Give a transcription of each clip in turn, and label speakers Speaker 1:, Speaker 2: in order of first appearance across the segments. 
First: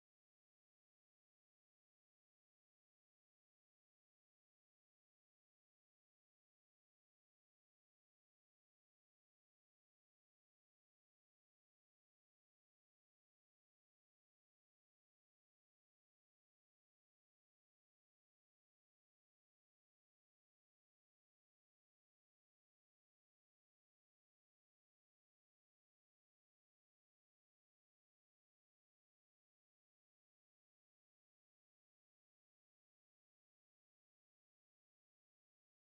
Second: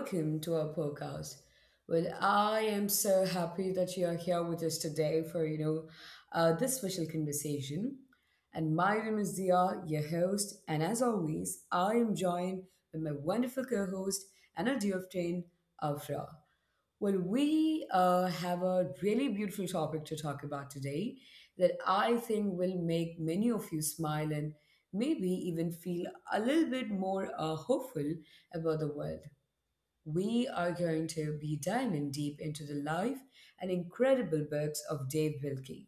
Speaker 1: welcome to our podcast. Well, I am so happy that you are here with us today for this special conversation. And my name is Dia, your host, and as always, I am joined by my wonderful co-host and our dear friend Afra. Well, we have a really beautiful topic to talk about today that I think will make many of you smile and maybe even feel a little bit more hopeful about the world. We are going to be diving deep into the life and incredible books of Dave Wilkie.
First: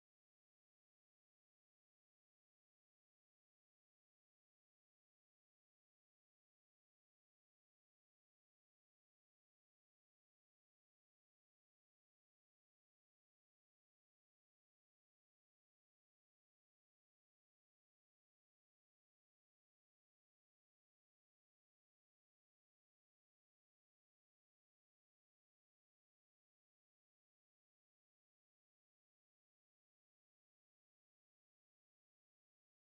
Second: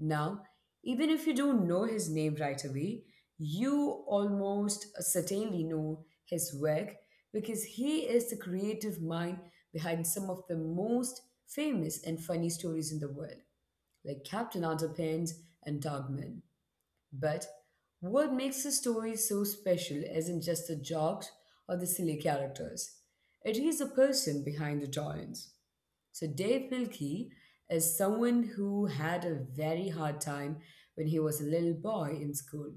Speaker 1: Now, even if you don't know his name right away, you almost certainly know his work because he is the creative mind behind some of the most famous and funny stories in the world, like Captain Underpants and Dogman. But what makes the story so special isn't just the jokes or the silly characters. It is the person behind the giants. So Dave Pilkey is someone who had a very hard time when he was a little boy in school,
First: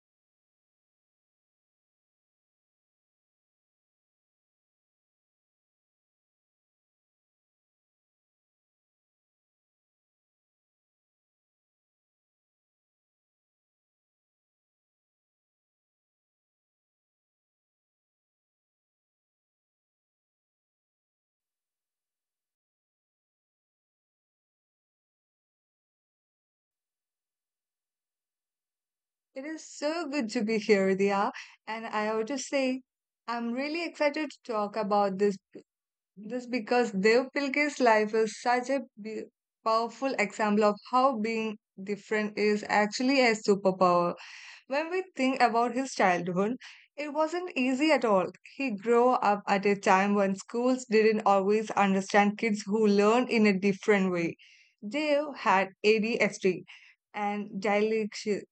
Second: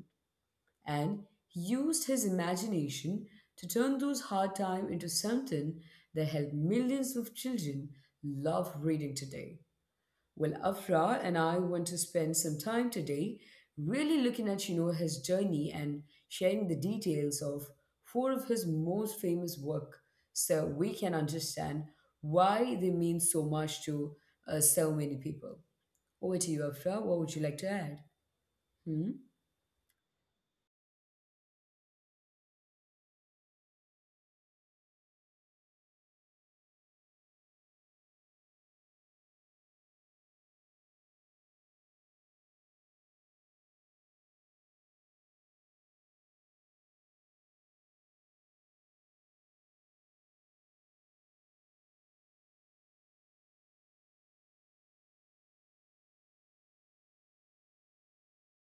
Speaker 1: and he used his imagination to turn those hard times into something that helped millions of children love reading today. Well, Afra and I want to spend some time today really looking at his journey and sharing the details of four of his most famous work so we can understand why they mean so much to so many people. Over to you, Afra. What would you like to add? Hmm?
Speaker 2: It is so good to be here, Dia. And I have to say, I'm really excited to talk about this because Dev Pilkey's life is such a powerful example of how being different is actually a superpower. When we think about his childhood, it wasn't easy at all. He grew up at a time when schools didn't always understand kids who learn in a different way. Dave had ADHD and dyslexia,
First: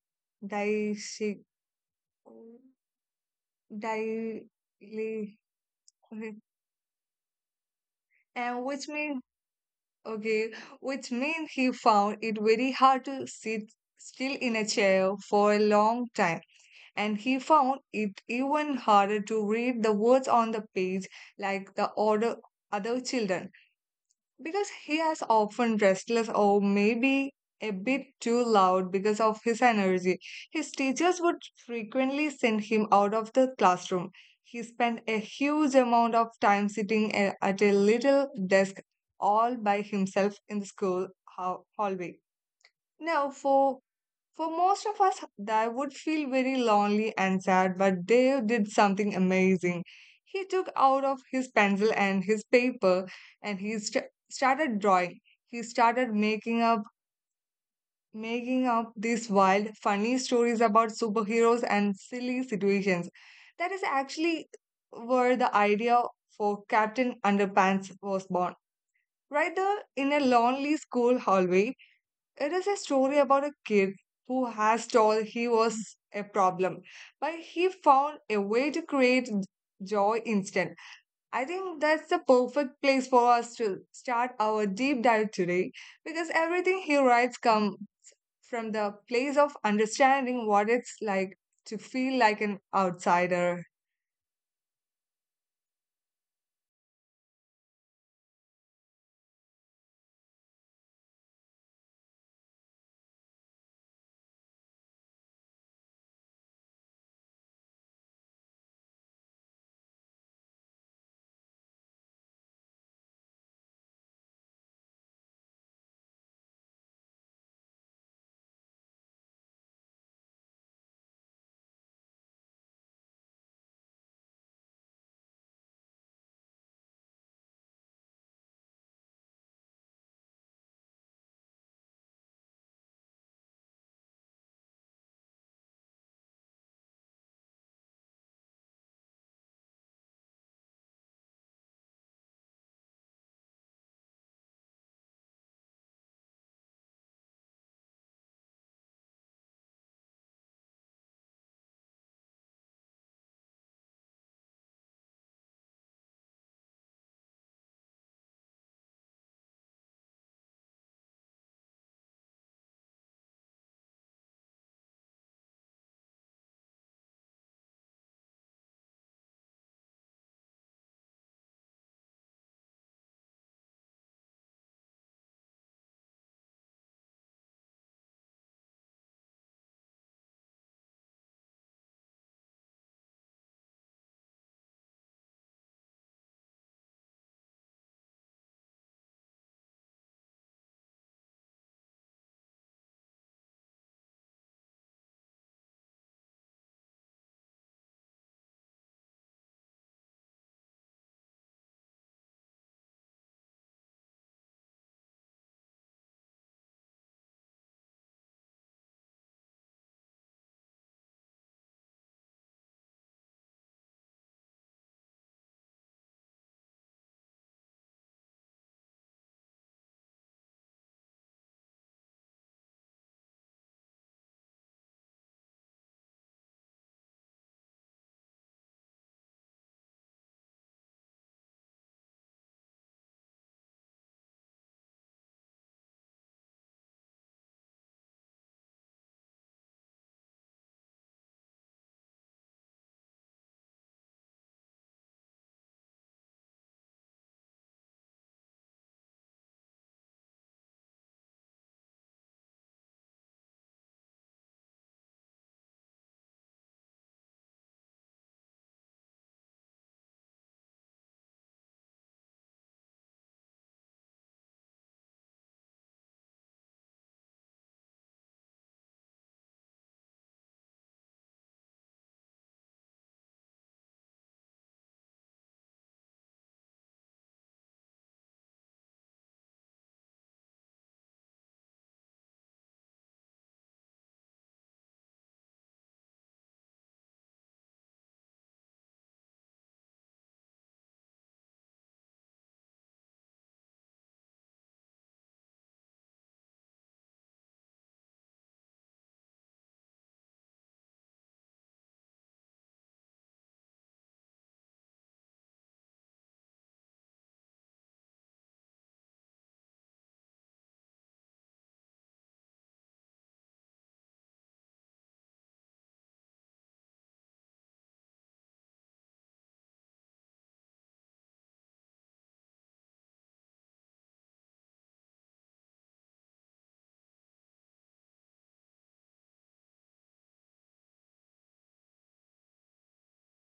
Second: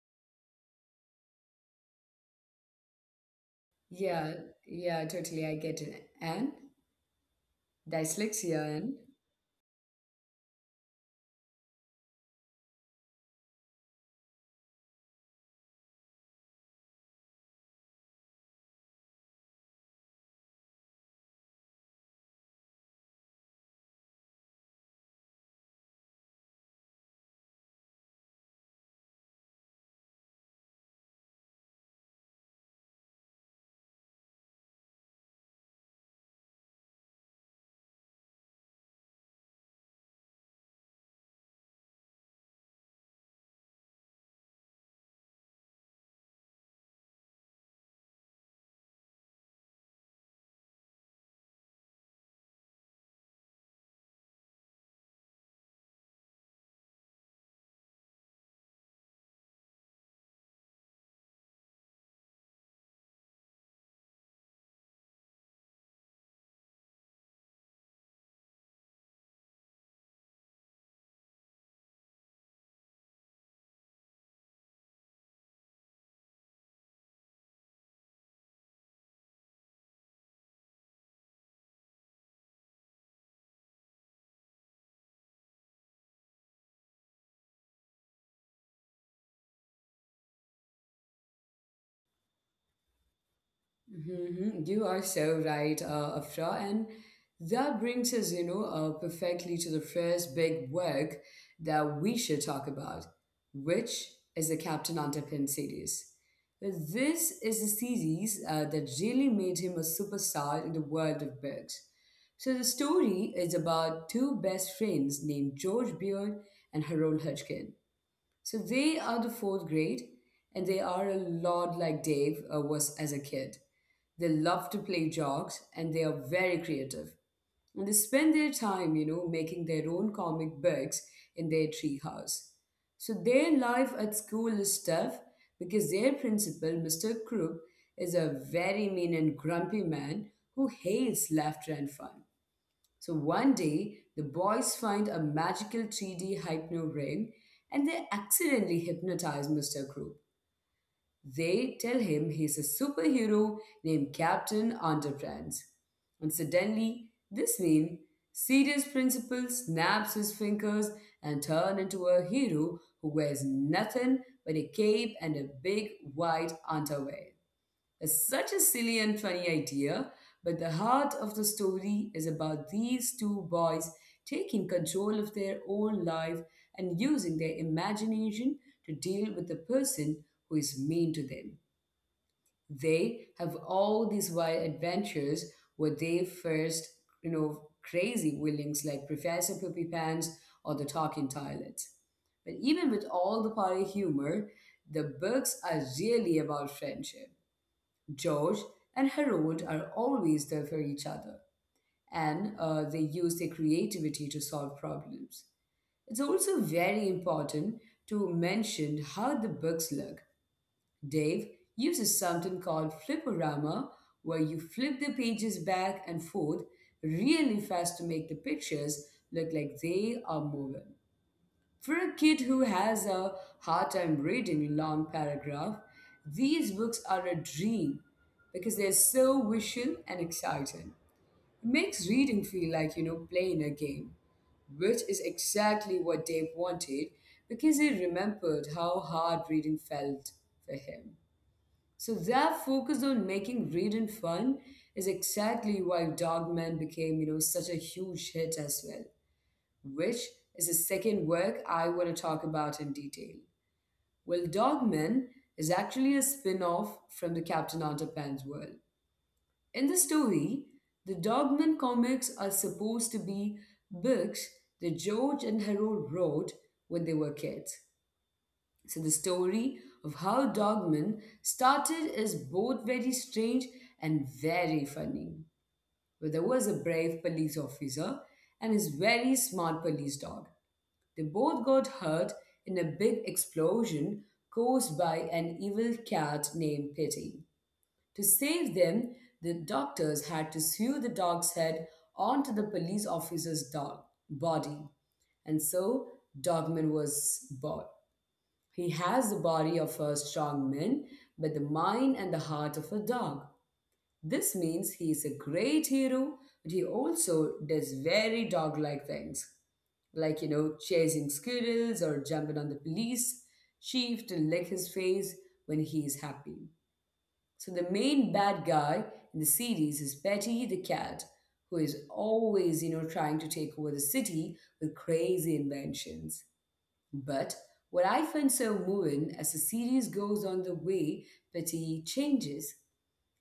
Speaker 2: dyslexia,
Speaker 1: Yeah, yeah,
Speaker 2: dyslexia,
Speaker 1: totally. I get it. And dyslexia,
Speaker 2: and which
Speaker 1: and
Speaker 2: means okay, which means he found it very hard to sit still in a chair for a long time. And he found it even harder to read the words on the page like the order other children, because he is often restless or maybe a bit too loud because of his energy. His teachers would frequently send him out of the classroom. He spent a huge amount of time sitting at a little desk all by himself in the school hallway. Now, for most of us, I would feel very lonely and sad, but Dave did something amazing. He took out of his pencil and his paper, and he started drawing. He started making up these wild, funny stories about superheroes and silly situations. That is actually where the idea for Captain Underpants was born. Right there in a lonely school hallway, it is a story about a kid who has told he was a problem, but he found a way to create joy instant. I think that's the perfect place for us to start our deep dive today, because everything he writes come from the place of understanding what it's like to feel like an outsider.
Speaker 1: mhm. You are so right, Afra. And that brings us perfectly to the first big work that we should talk about, which is the Captain Underpin series. This is the series that really made him a superstar in the world of books. So the story is about two best friends named George Beard and Harold Hodgkin. So they are the fourth grade, and they are a lot like Dave was as a kid. They love to play jokes, and they are very creative. And they spend their time, you know, making their own comic books in their treehouse. So their life at school is tough because their principal, Mr. Krupp, is a very mean and grumpy man who hates laughter and fun. So one day, the boys find a magical 3D hypno ring and they accidentally hypnotize Mr. Crow. They tell him he's a superhero named Captain Enterprise. And suddenly, this mean serious principal snaps his fingers and turn into a hero who wears nothing but a cape and a big white underwear. It's such a silly and funny idea, but the heart of the story is about these two boys taking control of their own life and using their imagination to deal with the person who is mean to them. They have all these wild adventures where they first, you know, crazy villains like Professor Poopy Pants or the Talking Toilet. But even with all the party humor, the books are really about friendship. George and Harold are always there for each other, and they use their creativity to solve problems. It's also very important to mention how the books look. Dave uses something called fliporama, where you flip the pages back and forth really fast to make the pictures look like they are moving. For a kid who has a hard time reading a long paragraph, these books are a dream because they're so visual and exciting. It makes reading feel like, you know, playing a game, which is exactly what Dave wanted because he remembered how hard reading felt for him. So that focus on making reading fun is exactly why Dogman became, you know, such a huge hit as well, which is the second work I want to talk about in detail. Well, Dogman is actually a spin off from the Captain Underpants world. In the story, the Dogman comics are supposed to be books that George and Harold wrote when they were kids. So, the story of how Dogman started is both very strange and very funny. Where there was a brave police officer and his very smart police dog. They both got hurt in a big explosion caused by an evil cat named Pity. To save them, the doctors had to sew the dog's head onto the police officer's dog body. And so Dogman was born. He has the body of a strong man, but the mind and the heart of a dog. This means he is a great hero, but he also does very dog like things like, you know, chasing squirrels or jumping on the police chief to lick his face when he is happy. So the main bad guy in the series is Betty the cat, who is always, you know, trying to take over the city with crazy inventions. But what I find so moving as the series goes on the way Betty changes,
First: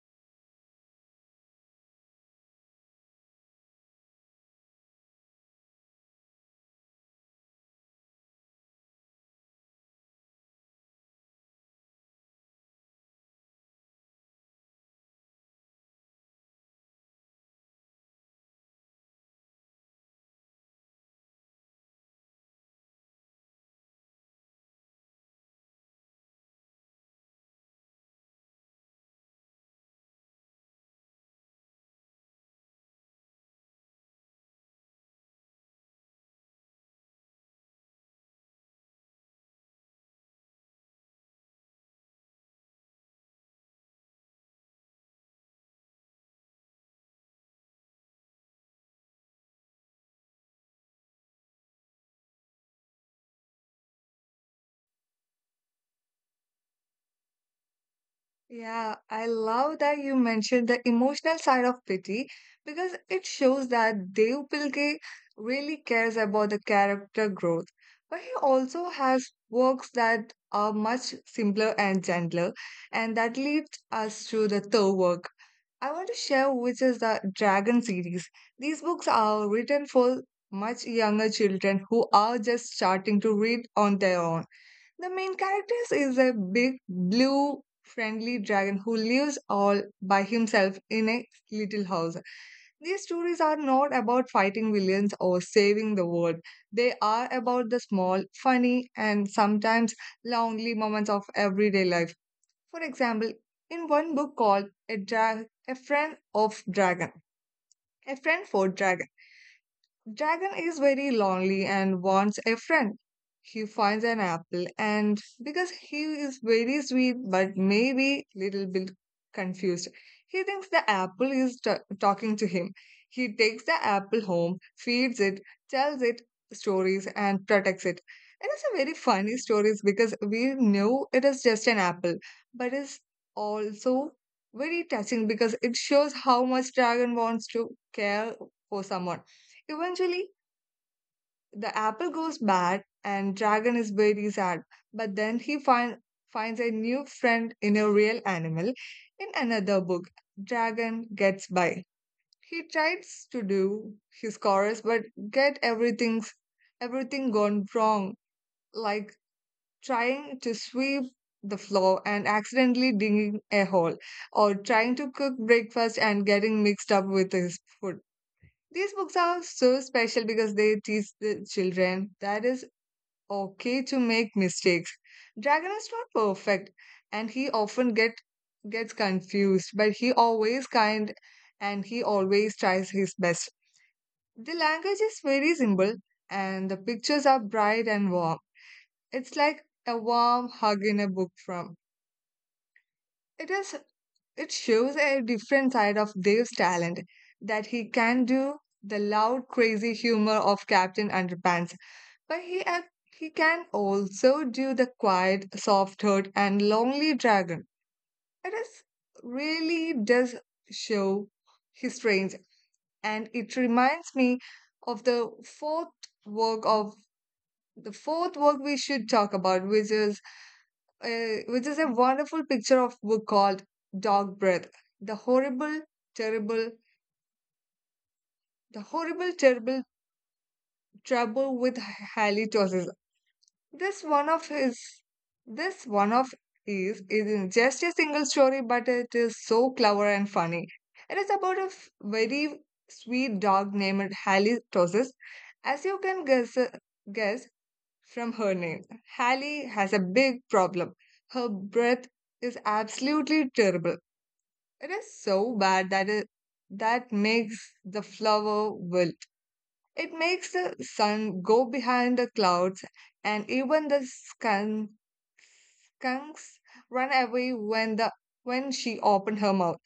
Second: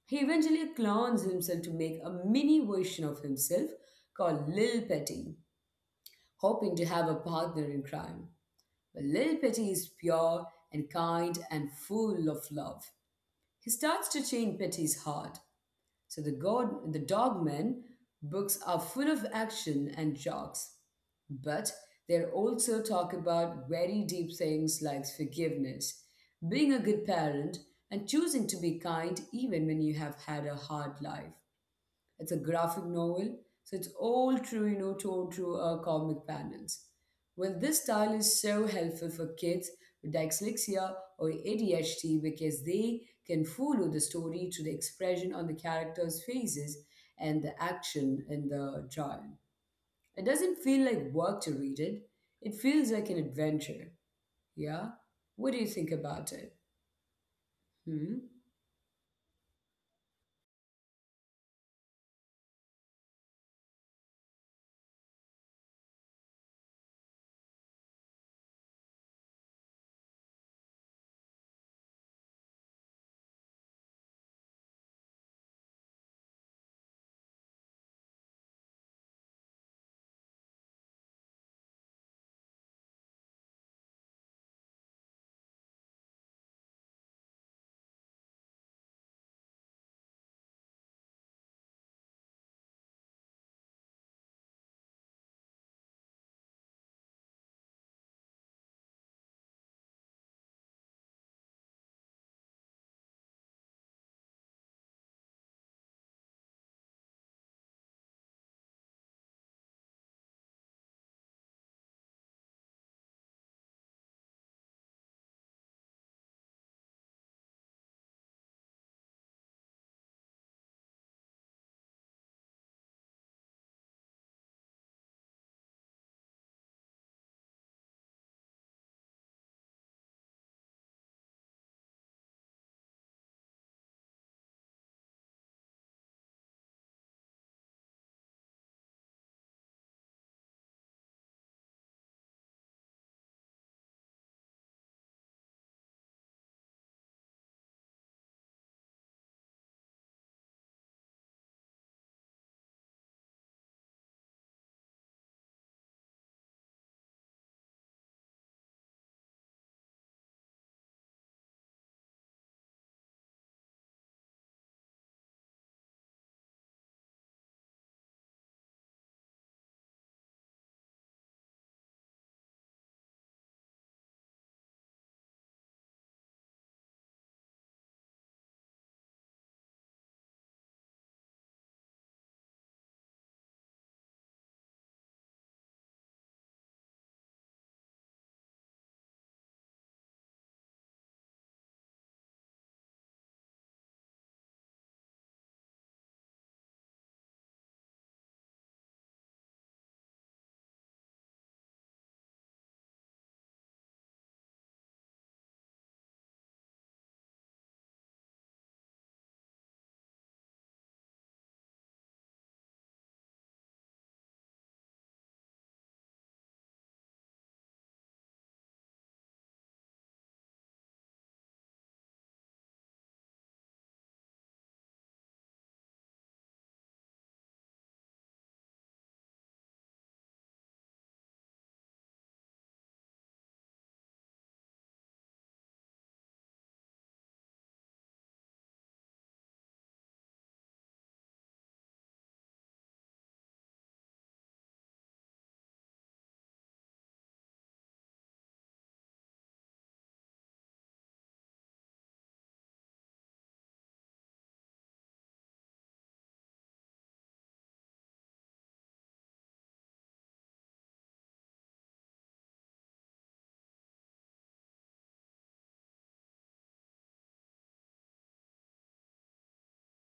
Speaker 1: he eventually clones himself to make a mini version of himself called Lil Petty, hoping to have a partner in crime. But little Petty is pure and kind and full of love. He starts to change Petty's heart. So the Dogmen books are full of action and jokes, but they also talk about very deep things like forgiveness, being a good parent, and choosing to be kind even when you have had a hard life. It's a graphic novel, so it's all true, you know, told through comic panels. Well, this style is so helpful for kids with dyslexia or ADHD because they can follow the story to the expression on the characters' faces and the action in the trial. It doesn't feel like work to read it. It feels like an adventure. Yeah? What do you think about it? Hmm?
Speaker 2: Yeah, I love that you mentioned the emotional side of pity, because it shows that Dev Pilke really cares about the character growth. But he also has works that are much simpler and gentler, and that leads us to the third work I want to share, which is the Dragon series. These books are written for much younger children who are just starting to read on their own. The main characters is a big blue friendly dragon who lives all by himself in a little house. These stories are not about fighting villains or saving the world. They are about the small, funny, and sometimes lonely moments of everyday life. For example, in one book called A Friend for Dragon. Dragon is very lonely and wants a friend. He finds an apple, and because he is very sweet but maybe little bit confused, he thinks the apple is talking to him. He takes the apple home, feeds it, tells it stories, and protects it. It is a very funny stories because we know it is just an apple, but it's also very touching because it shows how much dragon wants to care for someone. Eventually, the apple goes bad and Dragon is very sad, but then he finds a new friend in a real animal. In another book, Dragon gets by. He tries to do his chorus, but get everything's everything gone wrong, like trying to sweep the floor and accidentally digging a hole, or trying to cook breakfast and getting mixed up with his food. These books are so special because they teach the children that it's okay to make mistakes. Dragon is not perfect and he often gets confused, but he always kind and he always tries his best. The language is very simple and the pictures are bright and warm. It's like a warm hug in a book from. It is it shows a different side of Dave's talent, that he can do the loud, crazy humor of Captain Underpants. But he ac- he can also do the quiet, soft heart, and lonely dragon. It is really does show his range, and it reminds me of fourth work of the fourth work we should talk about, which is which is a wonderful picture of book called Dog Breath, the horrible, terrible, the horrible, terrible trouble with halitosis. This one of his, this one of his isn't just a single story, but it is so clever and funny. It is about a very sweet dog named Hallie Tosses. As you can guess, guess from her name, Hallie has a big problem. Her breath is absolutely terrible. It is so bad that makes the flower wilt. It makes the sun go behind the clouds, and even the sky Kunks ran away when she opened her mouth.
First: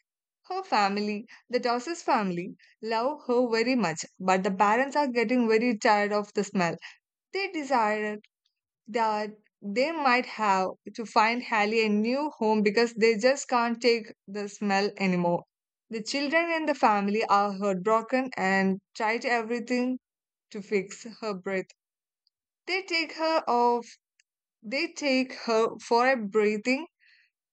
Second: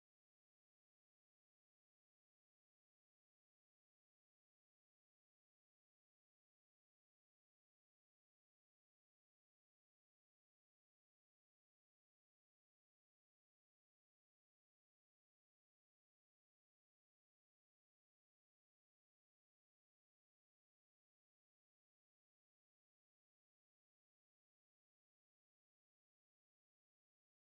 Speaker 2: Her family, the Dawes family, love her very much, but the parents are getting very tired of the smell. They decided that they might have to find Hallie a new home, because they just can't take the smell anymore. The children in the family are heartbroken and tried everything to fix her breath. They take her off. They take her for a breathing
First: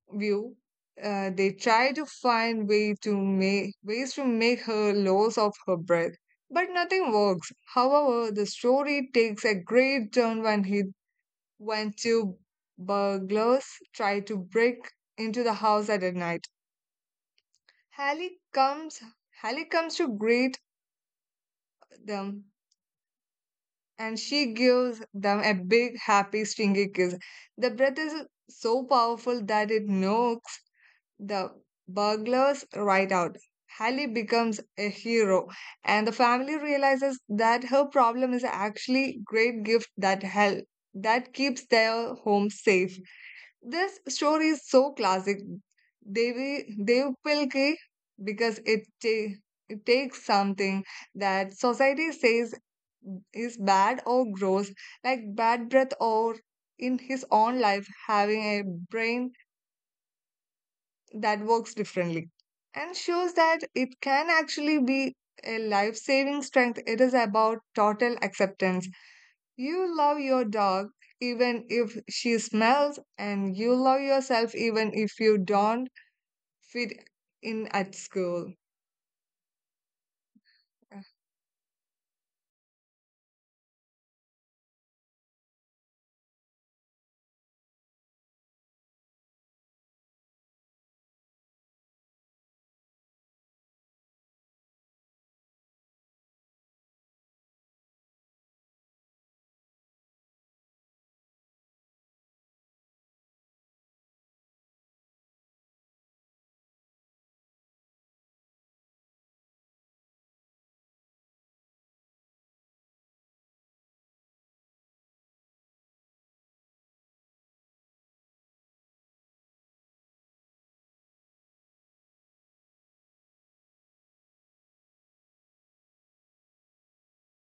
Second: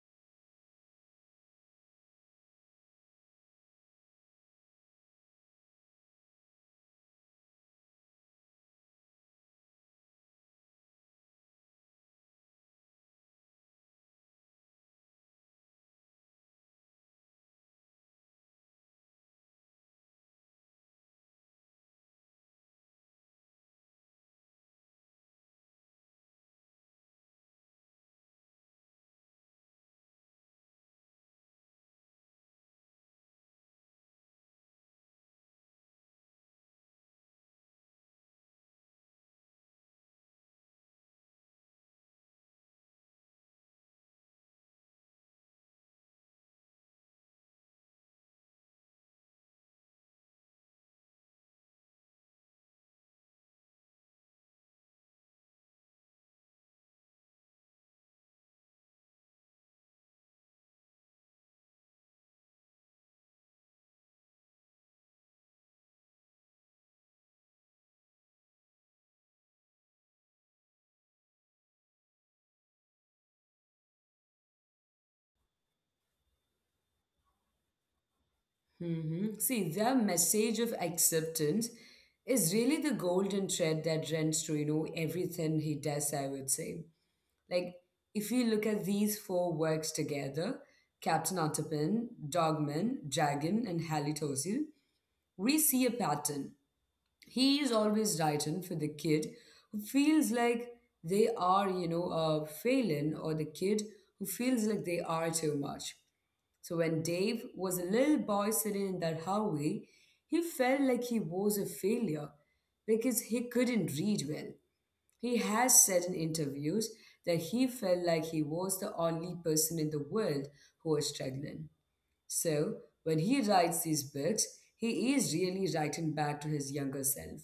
Speaker 2: view. They try to find way to make ways to make her lose of her breath, but nothing works. However, the story takes a great turn when two burglars try to break into the house at night. Hallie comes Hallie comes to greet them, and she gives them a big happy stingy kiss. The breath is so powerful that it knocks the burglars right out. Hallie becomes a hero, and the family realizes that her problem is actually great gift that keeps their home safe. This story is so classic, Dev Pilki, because it takes something that society says is bad or gross, like bad breath, or in his own life having a brain that works differently, and shows that it can actually be a life saving strength. It is about total acceptance. You love your dog even if she smells, and you love yourself even if you don't fit in at school.
Speaker 1: See, their message of acceptance is really the golden thread that runs through, you know, everything he does, I would say. Like, if you look at these four works together, Captain Ottapin, Dogman, Dragon, and Halitosis, we see a pattern he is always writing for the kid who feels like they are, failing, or the kid who feels like they are too much. So when Dave was a little boy sitting in that hallway, he felt like he was a failure because he couldn't read well. He has said in interviews that he felt like he was the only person in the world who was struggling. So when he writes these books, he is really writing back to his younger self.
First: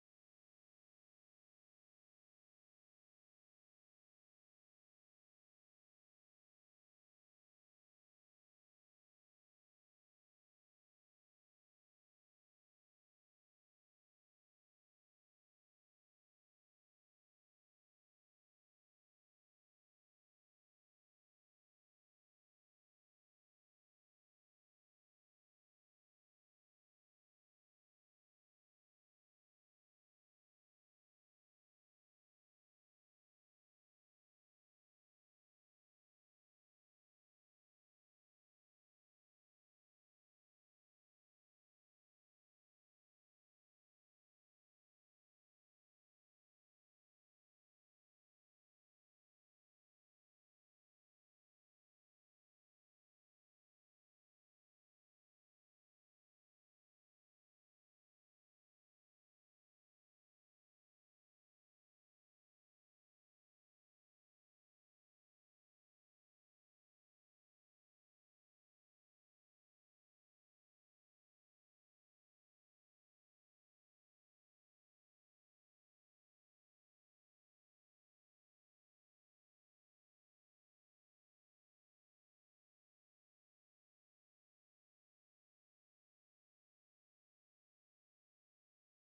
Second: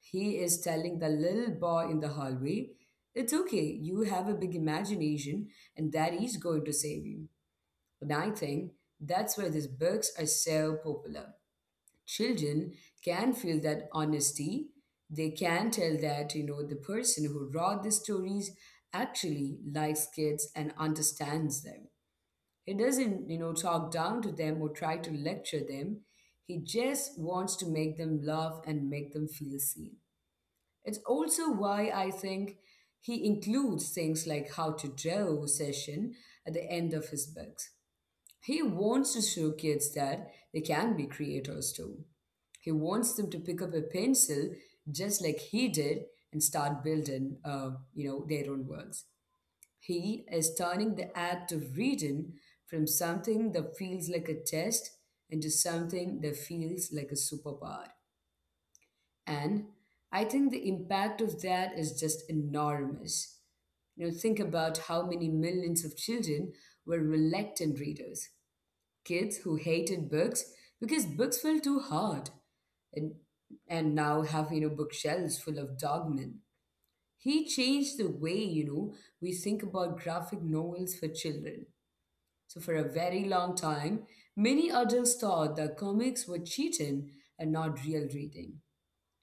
Speaker 1: He is telling the little boy in the hallway, "It's okay, you have a big imagination, and daddy's going to save you." And I think that's why these books are so popular. Children can feel that honesty. They can tell that, you know, the person who wrote the stories actually likes kids and understands them. He doesn't, you know, talk down to them or try to lecture them. He just wants to make them laugh and make them feel seen. It's also why I think he includes things like how to draw session at the end of his books. He wants to show kids that they can be creators too. He wants them to pick up a pencil just like he did and start building, their own worlds. He is turning the act of reading from something that feels like a test into something that feels like a superpower. And I think the impact of that is just enormous. You know, think about how many millions of children were reluctant readers, kids who hated books because books felt too hard, and and now have you know bookshelves full of dogmen. He changed the way you know we think about graphic novels for children. So for a very long time, many adults thought that comics were cheating and not real reading.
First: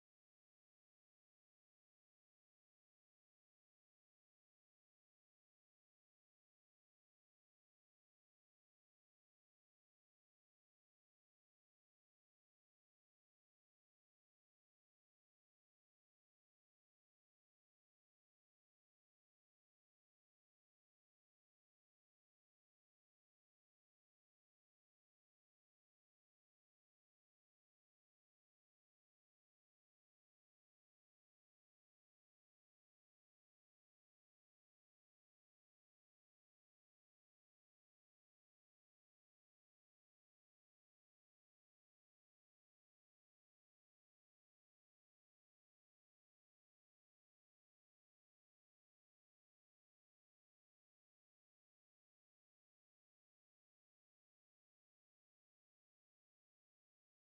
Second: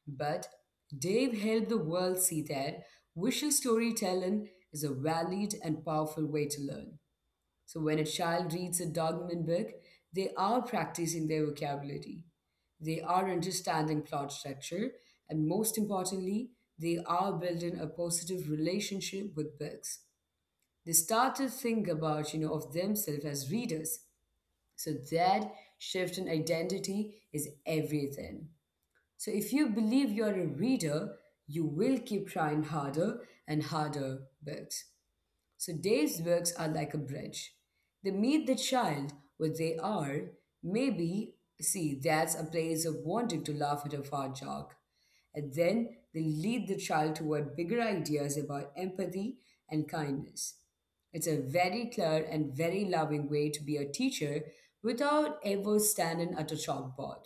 Speaker 1: But Dave helped the world see that visual storytelling is a valid and powerful way to learn. So when a child reads a Dogman book, they are practicing their vocabulary. They are understanding plot structure, and most importantly, they are building a positive relationship with books. They start to think about, you know, of themselves as readers. So that shift in identity is everything. So if you believe you're a reader, you will keep trying harder and harder books. So Dave's books are like a bridge. They meet the child where they are. Maybe, see, that's a place of wanting to laugh at a fart joke. And then they lead the child toward bigger ideas about empathy and kindness. It's a very clear and very loving way to be a teacher without ever standing at a chalkboard.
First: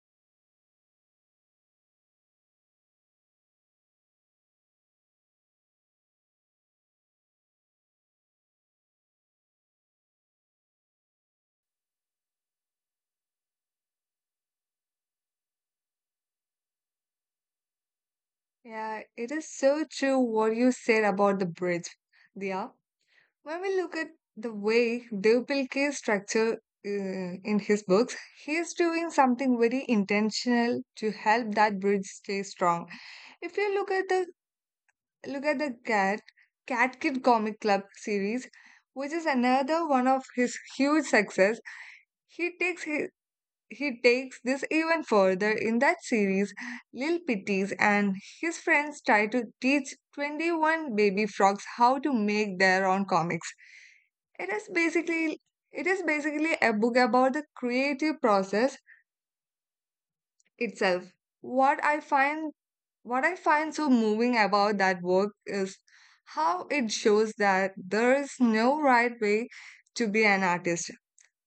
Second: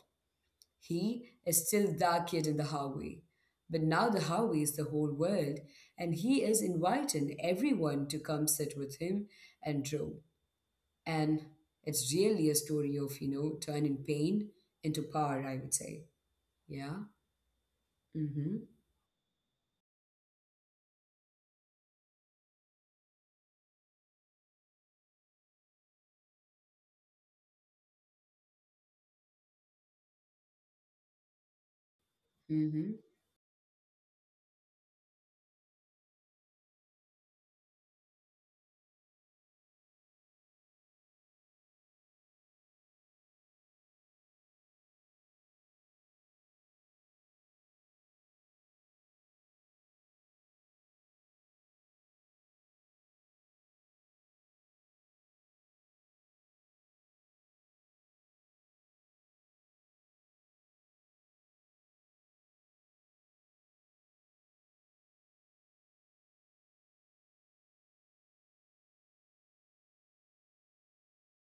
Speaker 1: He is still the kid in the hallway. But now the hallway is the whole world, and he is inviting everyone to come sit with him and draw. And it's really a story of turning pain into power, I would say. Yeah? Mm hmm.
Speaker 2: Yeah, it is so true what you said about the breath, Dia. When we look at the way Devpil is structure in his books, he is doing something very intentional to help that bridge stay
Speaker 1: Mm
Speaker 2: strong.
Speaker 1: hmm.
Speaker 2: If you look at the cat Cat Kid Comic Club series, which is another one of his huge success, he takes hi- he takes this even further in that series. Lil Pitties and his friends try to teach 21 baby frogs how to make their own comics. It is basically it is basically a book about the creative process itself. What I find what I find so moving about that work is how it shows that there is no right way to be an artist.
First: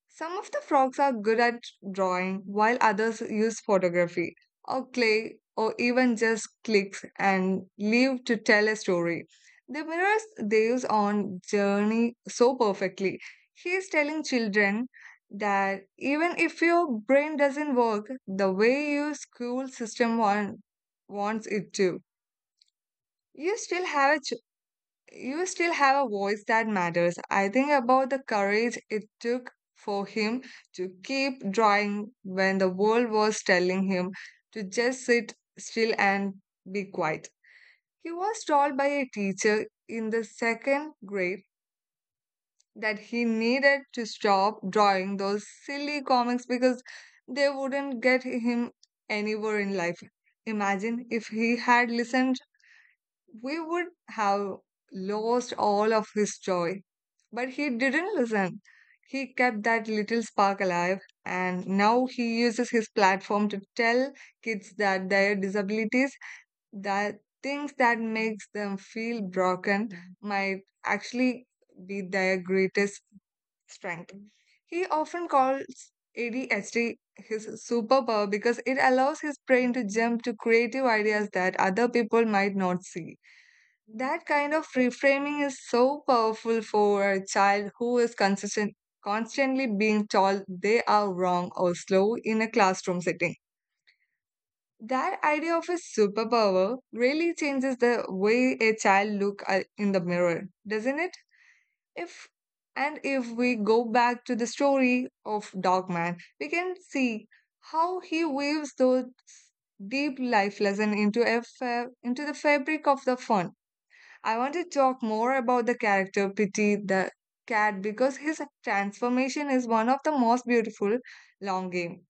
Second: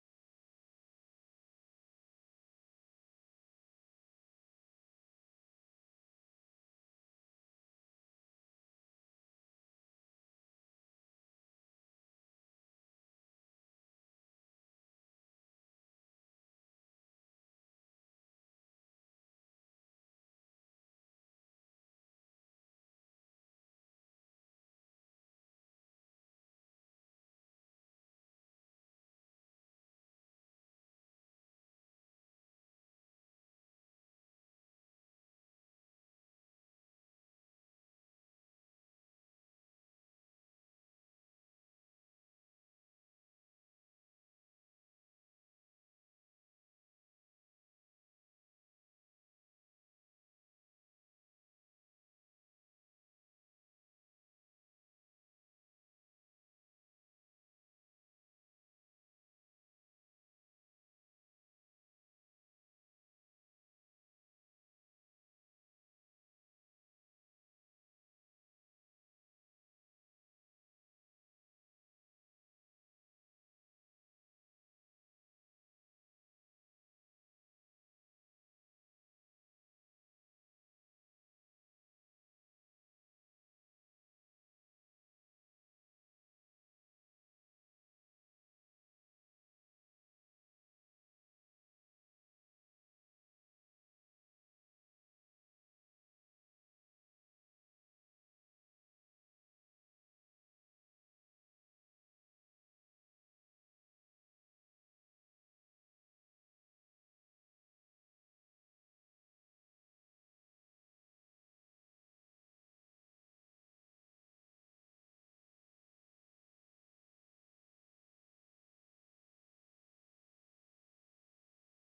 Speaker 2: Some of the frogs are good at drawing, while others use photography or clay or even just clicks and leave to tell a story. The mirrors they use on journey so perfectly. He is telling children that, even if your brain doesn't work the way your school system wants it to, you still have a you still have a voice that matters. I think about the courage it took for him to keep drawing when the world was telling him to just sit still and be quiet. He was told by a teacher in the second grade that he needed to stop drawing those silly comics because they wouldn't get him anywhere in life. Imagine if he had listened, we would have lost all of his joy. But he didn't listen. He kept that little spark alive, and now he uses his platform to tell kids that their disabilities, that things that makes them feel broken, might actually be their greatest strength. He often calls ADHD his superpower because it allows his brain to jump to creative ideas that other people might not see. That kind of reframing is so powerful for a child who is constantly being told they are wrong or slow in a classroom setting. That idea of a superpower really changes the way a child in the mirror, doesn't it? If and if we go back to the story of Dogman, we can see how he weaves those deep life lesson into the fabric of the fun. I want to talk more about the character Pity the cat, because his transformation is one of the most beautiful long game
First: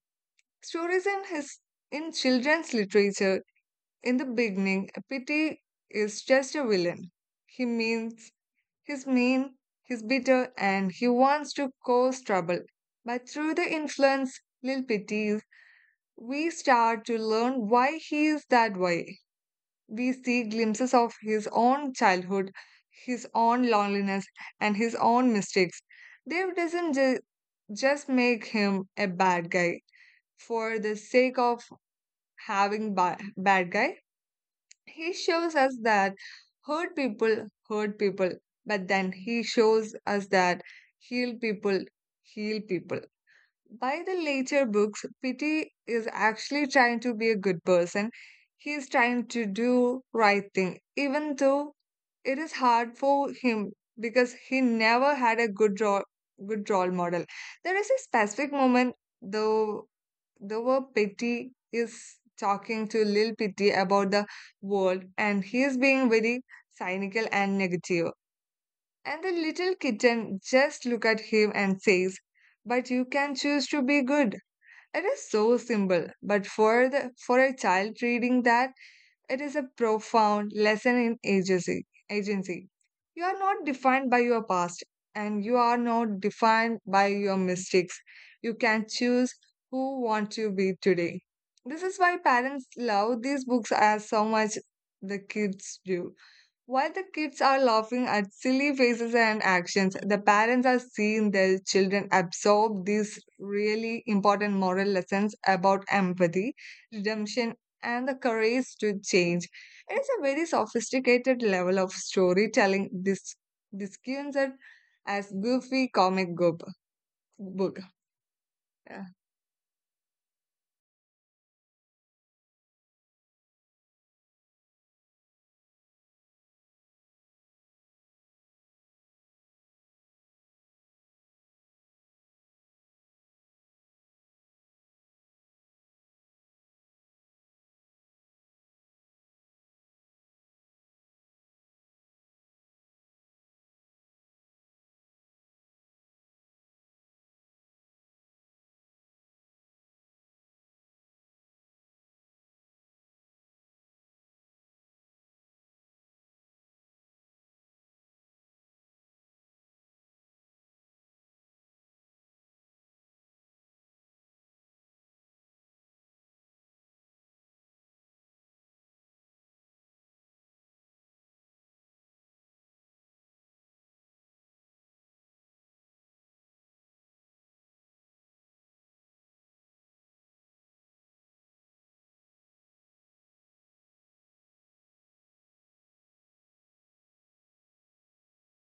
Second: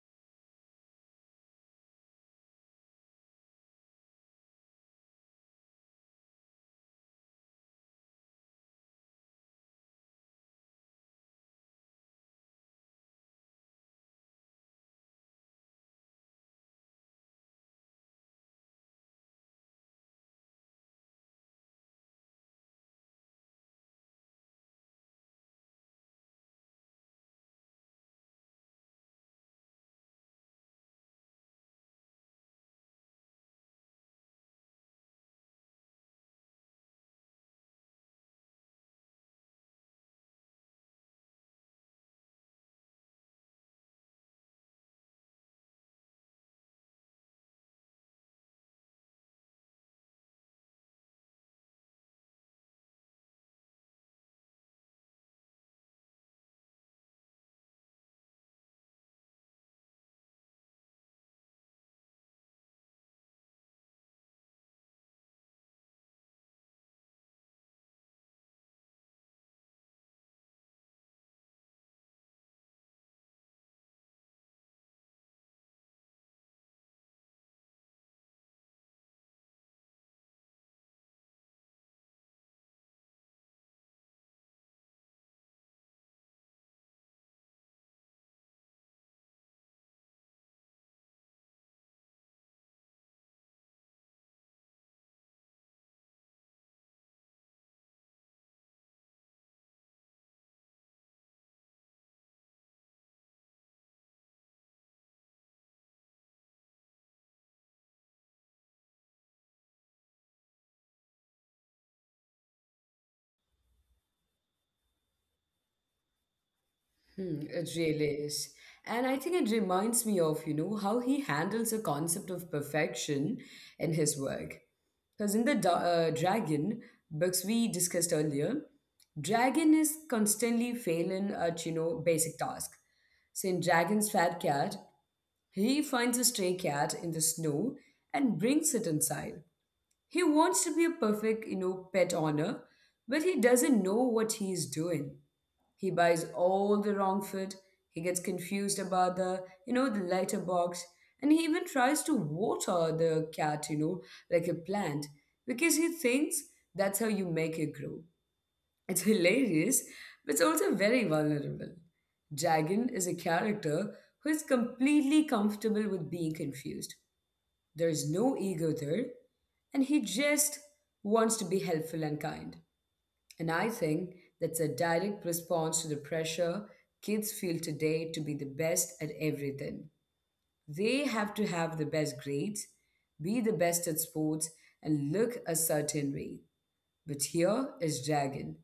Speaker 2: stories in his in children's literature. In the beginning, Pity is just a villain. He means he's mean, he's bitter, and he wants to cause trouble. But through the influence Lil Pity, we start to learn why he is that way. We see glimpses of his own childhood, his own loneliness, and his own mistakes. Dave doesn't ju- just make him a bad guy for the sake of having bad guy. He shows us that hurt people, but then he shows us that heal people heal people. By the later books, Pity is actually trying to be a good person. He's trying to do right thing, even though it is hard for him because he never had a good role model. There is a specific moment though the word Pity is talking to Lil Pity about the world and he is being very cynical and negative. And the little kitten just look at him and says, "But you can choose to be good." It is so simple, but for the for a child reading that, it is a profound lesson in agency. Agency. You are not defined by your past, and you are not defined by your mistakes. You can choose who want to be today. This is why parents love these books as so much the kids do. While the kids are laughing at silly faces and actions, the parents are seeing their children absorb these really important moral lessons about empathy, redemption, and the courage to change. It is a very sophisticated level of storytelling discussed as goofy comic
Speaker 1: Hmm, it
Speaker 2: book.
Speaker 1: really is.
Speaker 2: Yeah.
Speaker 1: And I think it reminds me of how he handles the concept of perfection in his work. Because in the Dragon books we discussed earlier, Dragon is constantly failing at, basic tasks. So in Dragon's Fat Cat, he finds a stray cat in the snow and brings it inside. He wants to be a perfect, pet owner, but he doesn't know what he is doing. He buys all the wrong food. He gets confused about the lighter box. And he even tries to water the cat, like a plant, because he thinks that's how you make it grow. It's hilarious, but it's also very vulnerable. Dragon is a character who is completely comfortable with being confused. There is no ego there, and he just wants to be helpful and kind. And I think that's a direct response to the pressure kids feel today to be the best at everything. They have to have the best grades, be the best at sports, and look a certain way. But here is Dragon,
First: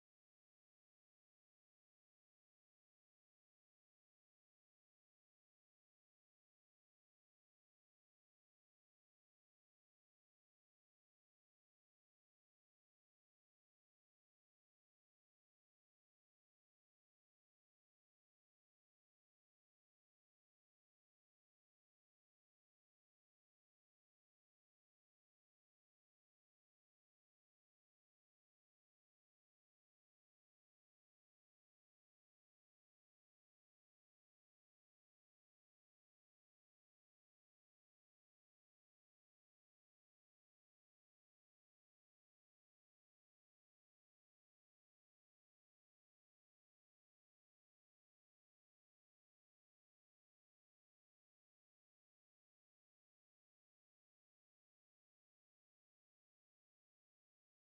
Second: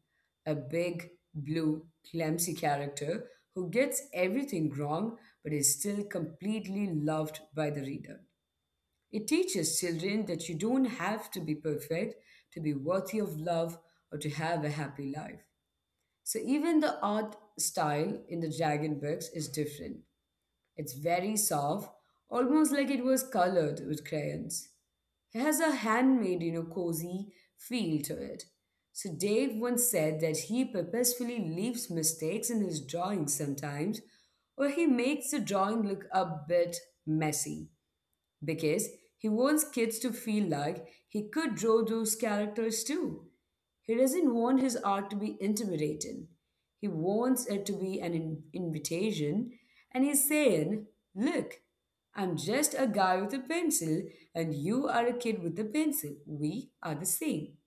Speaker 1: a big, blue, clumsy character who gets everything wrong but is still completely loved by the reader. It teaches children that you don't have to be perfect to be worthy of love or to have a happy life. So even the art style in the Dragon books is different. It's very soft, almost like it was colored with crayons. It has a handmade, cozy feel to it. So Dave once said that he purposefully leaves mistakes in his drawings sometimes, or he makes the drawing look a bit messy because he wants kids to feel like he could draw those characters too. He doesn't want his art to be intimidating. He wants it to be an invitation, and he's saying, "Look, I'm just a guy with a pencil, and you are a kid with a pencil. We are the same."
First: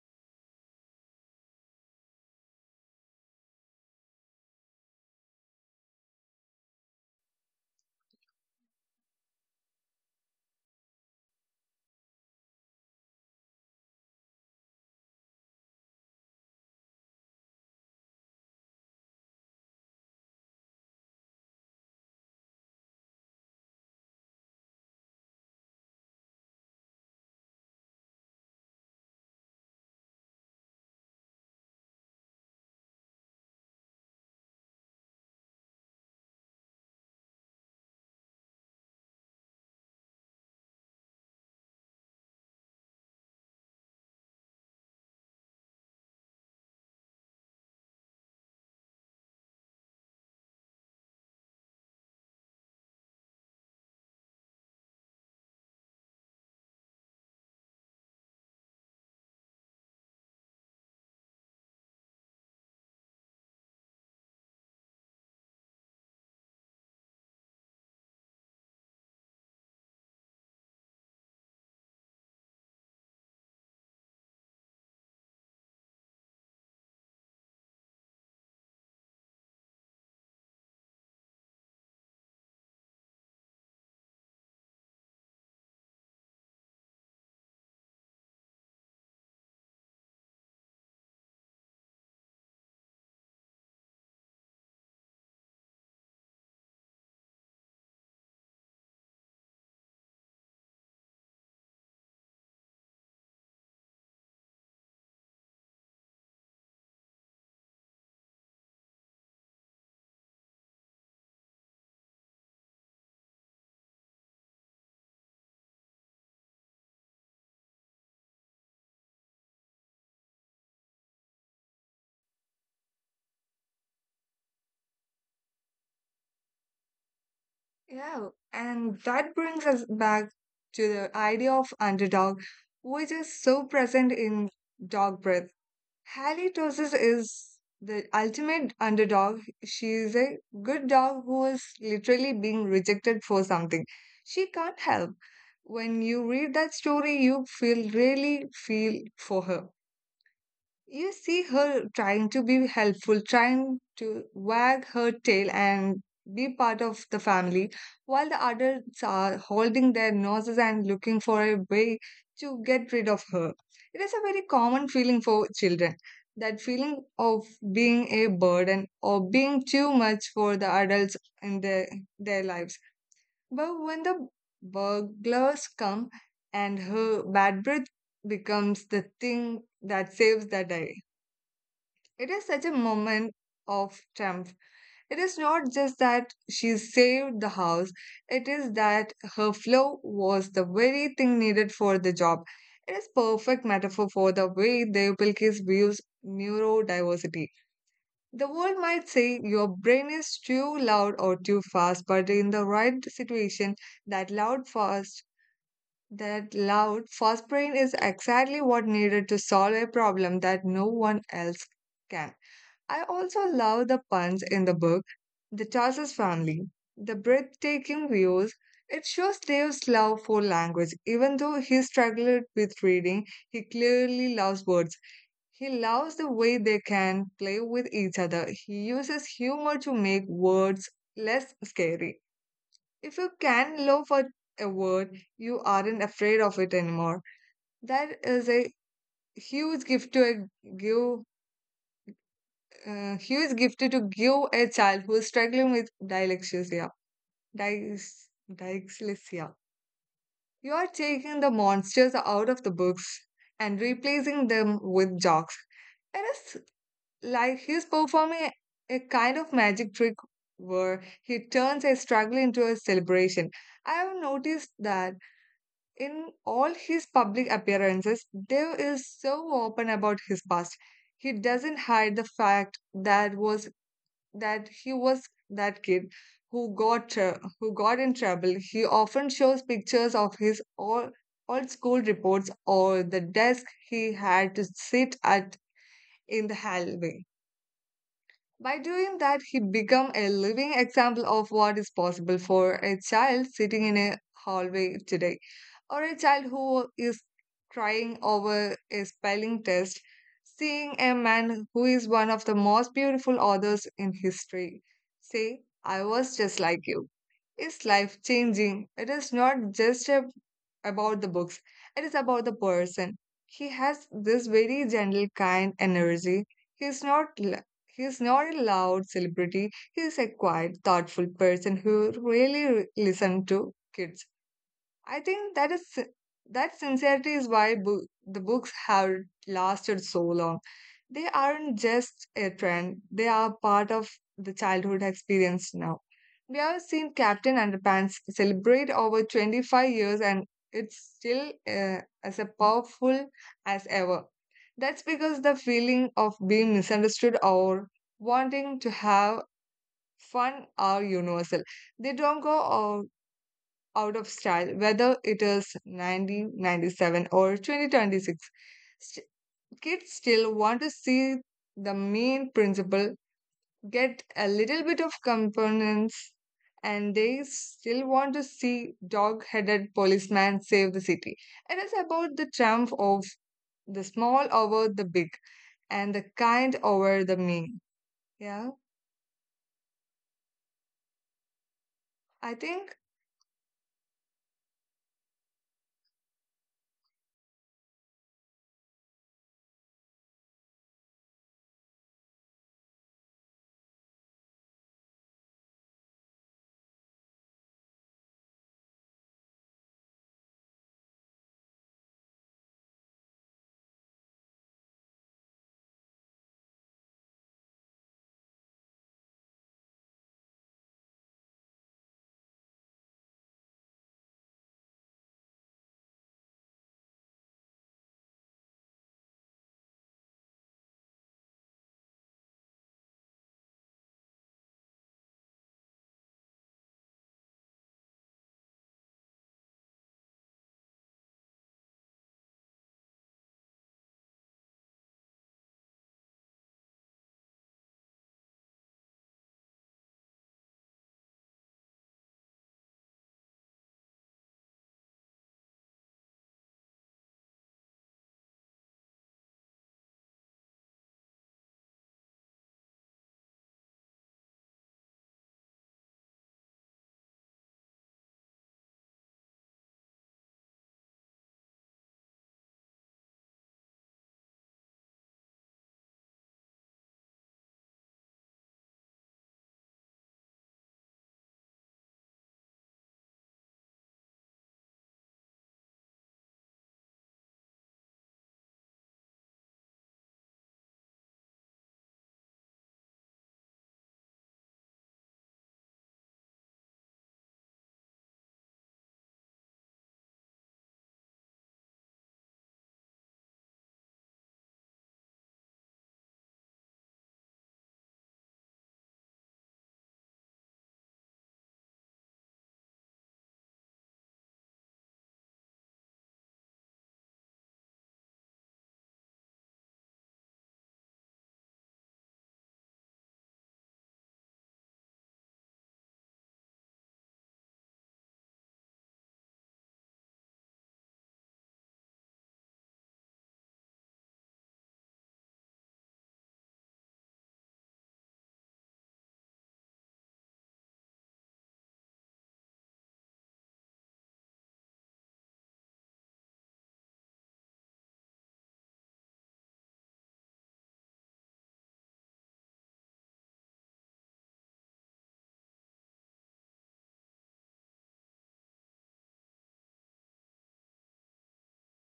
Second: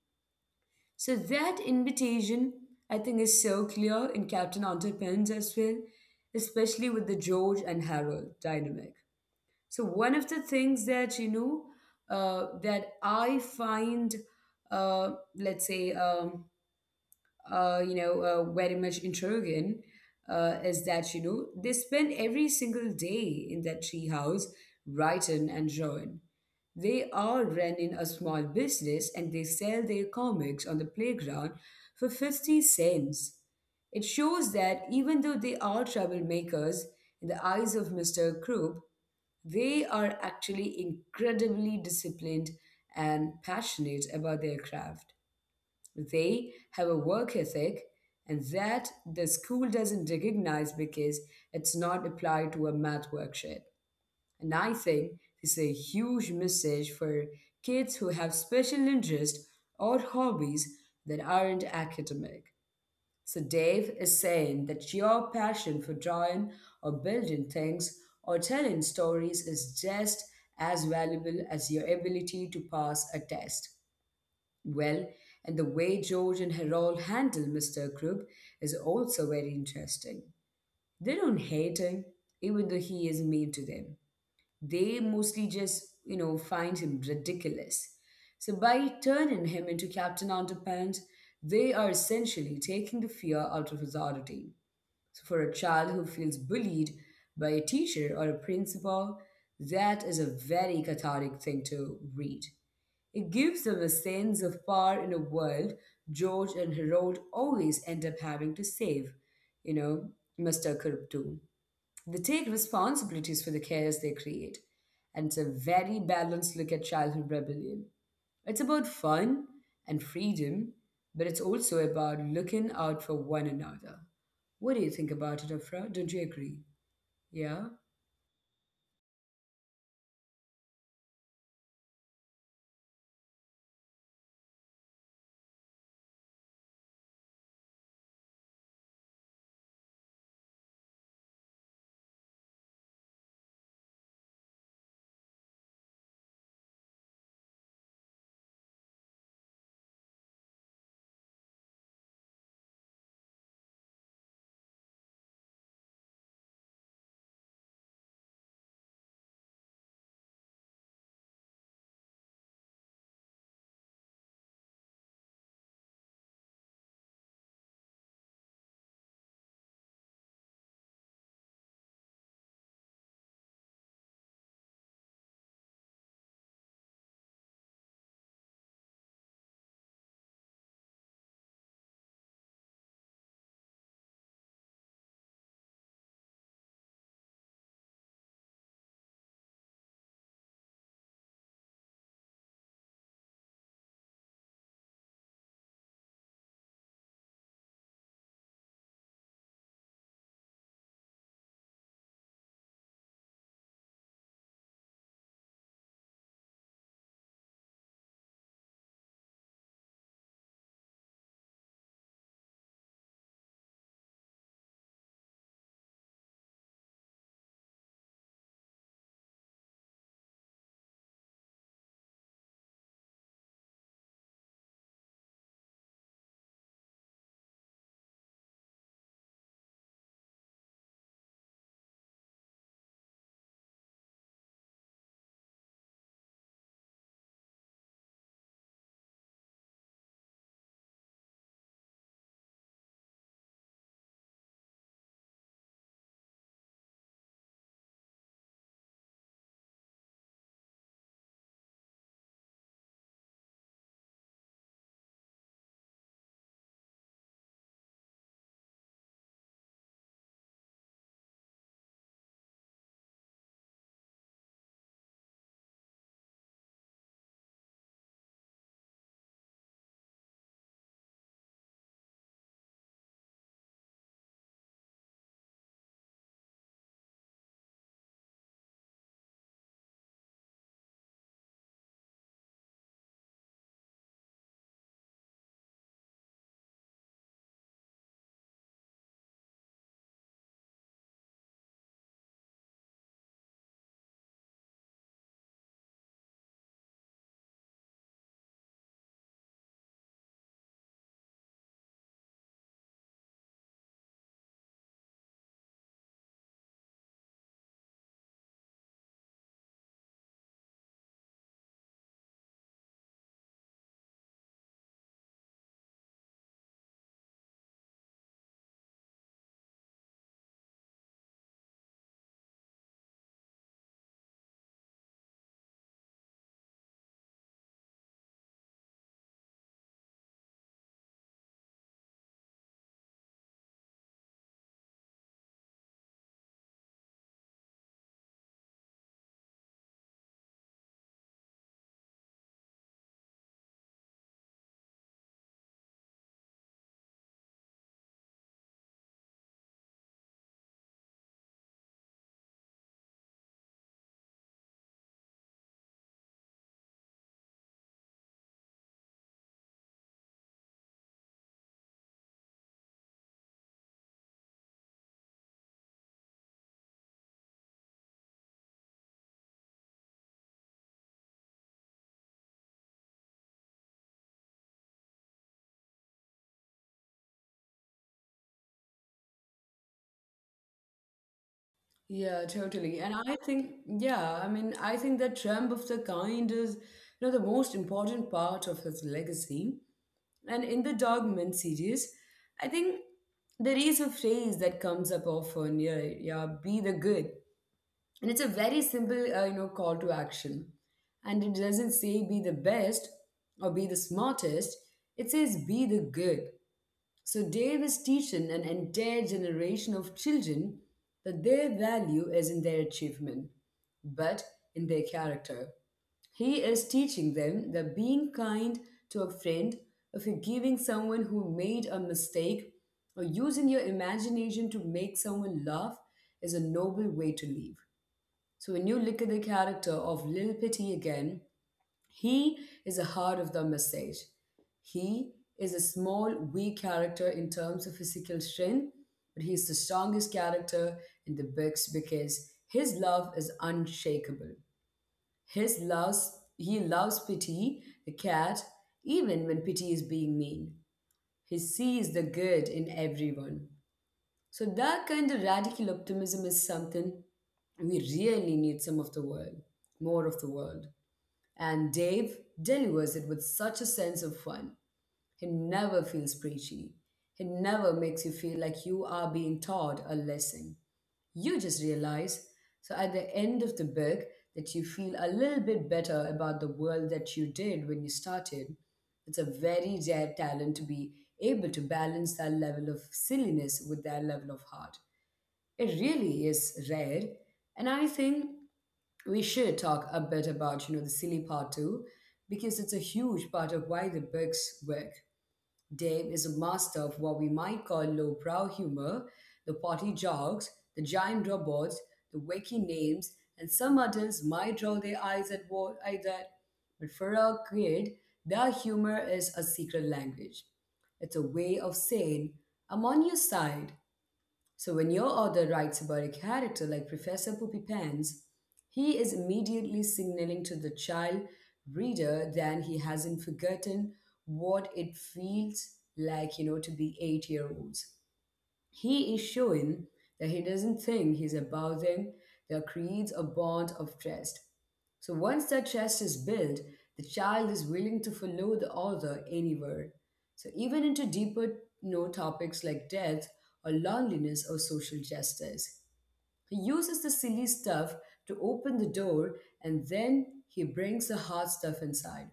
Speaker 1: So that invitation, I think, is so clear in Captain Underpants as well, especially with the George and Harold dynamic. So one of the things that that I find, let's say, very much intriguing is that they spend every single day in that treehouse writing and drawing. They are running a small business and they sell their comics on the playground for 50 cents. It shows that even though they are troublemakers in the eyes of Mr. Krupp, they are actually incredibly disciplined and passionate about their craft. They have a work ethic, and that the school doesn't recognize because it's not applied to a math worksheet. And I think this is a huge message for kids who have special interests or hobbies that aren't academic. So Dave is saying that your passion for drawing or building things or telling stories is just as valuable as your ability to pass a test. Well, and the way George and Harold handle Mr. Krupp is also very interesting. They don't hate him, even though he is mean to them. They mostly just, find him ridiculous. So by turning him into Captain Underpants, they are essentially taking the fear out of his authority. So for a child who feels bullied by a teacher or a principal, that is a very cathartic thing to read. It gives them a sense of power in a world George and Harold always end up having to save, you know, Mr. Kirptu. They take responsibilities for the chaos they create. And it's a very balanced look at childhood rebellion. It's about fun and freedom, but it's also about looking out for one another. What do you think about it, Afra? Don't you agree? Yeah?
Speaker 2: yeah, and that brings us back to the idea of underdog, which is so present in Dog Breath. Halitosis is the ultimate underdog. She is a good dog who is literally being rejected for something she can't help. When you read that story, you feel really feel for her. You see her trying to be helpful, trying to wag her tail and be part of the family, while the adults are holding their noses and looking for a way to get rid of her. It is a very common feeling for children. That feeling of being a burden or being too much for the adults in their lives. But when the burglars come and her bad breath becomes the thing that saves the day, it is such a moment of triumph. It is not just that she saved the house, it is that her flow was the very thing needed for the job. It is perfect metaphor for the way Devpilkis views neurodiversity. The world might say your brain is too loud or too fast, but in the right situation, that loud fast that loud fast brain is exactly what needed to solve a problem that no one else can. I also love the puns in the book, the Tarsus family, the breathtaking views. It shows Dave's love for language. Even though he struggled with reading, he clearly loves words. He loves the way they can play with each other. He uses humor to make words less scary. If you can love at a word, you aren't afraid of it anymore. That is a huge gift to a, give huge gifted to give a child who is struggling with dyslexia. Dys- Dyslexia. You are taking the monsters out of the books and replacing them with jokes. It is like he's performing a kind of magic trick where he turns a struggle into a celebration. I have noticed that in all his public appearances, Dave is so open about his past. He doesn't hide the fact that he was that kid who got in trouble. He often shows pictures of his old school reports or the desk he had to sit at in the hallway. By doing that, he became a living example of what is possible for a child sitting in a hallway today, or a child who is crying over a spelling test, seeing a man who is one of the most beautiful authors in history say, "I was just like you" is life changing. It is not just about the books, it is about the person. He has this very gentle, kind energy. He is not. l- He is not a loud celebrity. He is a quiet, thoughtful person who really listens to kids. I think that is that sincerity is why the books have lasted so long. They aren't just a trend; they are part of the childhood experience now. We have seen Captain Underpants celebrate over 25 years, and it's still as a powerful as ever. That's because the feeling of being misunderstood or wanting to have fun are universal. They don't go out of style, whether it is 1997 or 2026. St- Kids still want to see the main principle get a little bit of components, and they still want to see dog headed policeman save the city. It is about the triumph of the small over the big and the kind over the mean. Yeah,
Speaker 1: Yeah, totally. And
Speaker 2: I
Speaker 1: I think,
Speaker 2: think
Speaker 1: yeah, I mean, I think that Trump of the kind is, the most important part of his legacy. And in the Dog Men series, I think there is a phrase that comes up often, yeah, yeah be the good. And it's a very simple, call to action. And it doesn't say be the best or be the smartest. It says be the good. So Dave is teaching an entire generation of children that their value is in their achievement, but in their character. He is teaching them that being kind to a friend, or forgiving someone who made a mistake, or using your imagination to make someone laugh is a noble way to live. So when you look at the character of Lil Pity again, he is the heart of the message. He is a small, weak character in terms of physical strength, but he is the strongest character in the books because his love is unshakable. His loves, he loves pity, the cat, even when pity is being mean. He sees the good in everyone. So that kind of radical optimism is something we really need some of the world, more of the world. And Dave delivers it with such a sense of fun. He never feels preachy. He never makes you feel like you are being taught a lesson. You just realize, so at the end of the book, that you feel a little bit better about the world that you did when you started. It's a very rare talent to be able to balance that level of silliness with that level of heart. It really is rare. And I think we should talk a bit about, the silly part too, because it's a huge part of why the books work. Dave is a master of what we might call lowbrow humor, the potty jokes, the giant robots, the wacky names, and some adults might roll their eyes at what I did. But for a kid, their humor is a secret language. It's a way of saying, "I'm on your side." So when your author writes about a character like Professor Poopy Pants, he is immediately signaling to the child reader that he hasn't forgotten what it feels like, to be 8 year olds. He is showing that he doesn't think he's above them, that creates a bond of trust. So once that trust is built, the child is willing to follow the author anywhere. So even into deeper topics like death or loneliness or social justice. He uses the silly stuff to open the door and then he brings the hard stuff inside.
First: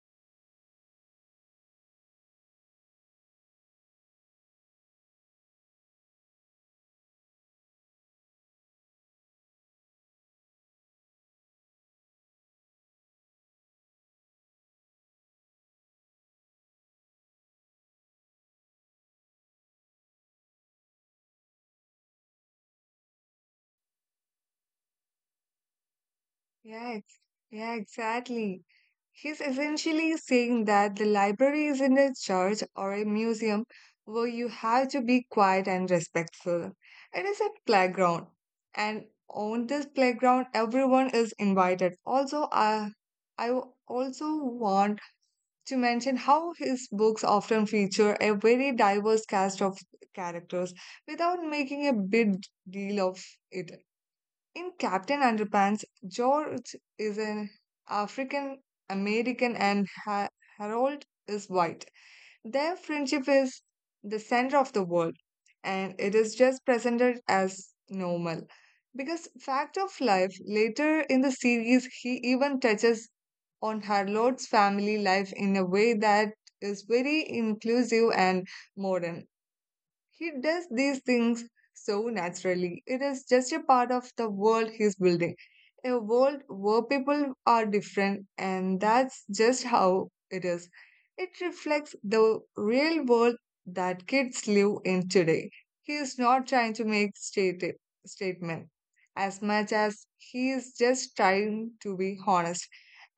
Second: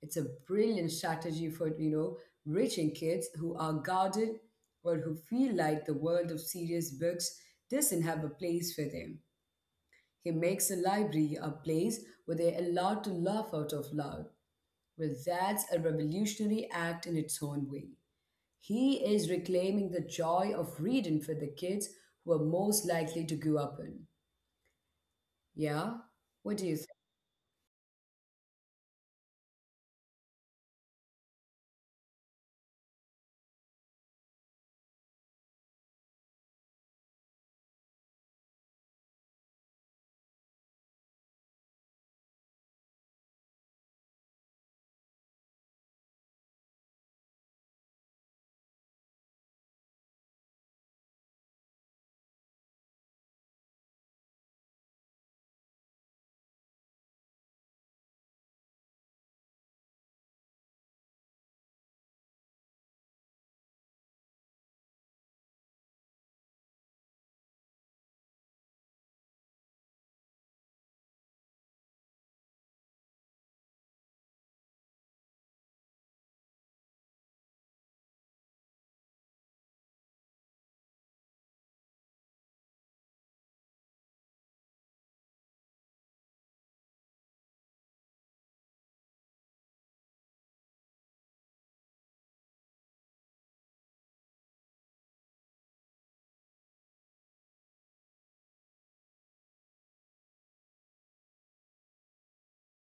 Speaker 1: It's a brilliant strategy for, reaching kids who are guarded or who feel like the world of serious books doesn't have a place for them. He makes a library a place where they're allowed to laugh out of loud. Well, that's a revolutionary act in its own way. He is reclaiming the joy of reading for the kids who are most likely to grow up in. Yeah? What do you
Speaker 2: Yeah,
Speaker 1: think?
Speaker 2: ex- yeah, exactly. He's essentially saying that the library isn't a church or a museum where you have to be quiet and respectful. It is a playground. And on this playground, everyone is invited. Also, also want to mention how his books often feature a very diverse cast of characters without making a big deal of it. In Captain Underpants, George is an African American and Harold is white. Their friendship is the center of the world and it is just presented as normal. Because fact of life, later in the series, he even touches on Harold's family life in a way that is very inclusive and modern. He does these things so naturally. It is just a part of the world he's building. A world where people are different, and that's just how it is. It reflects the real world that kids live in today. He is not trying to make statement as much as he is just trying to be honest.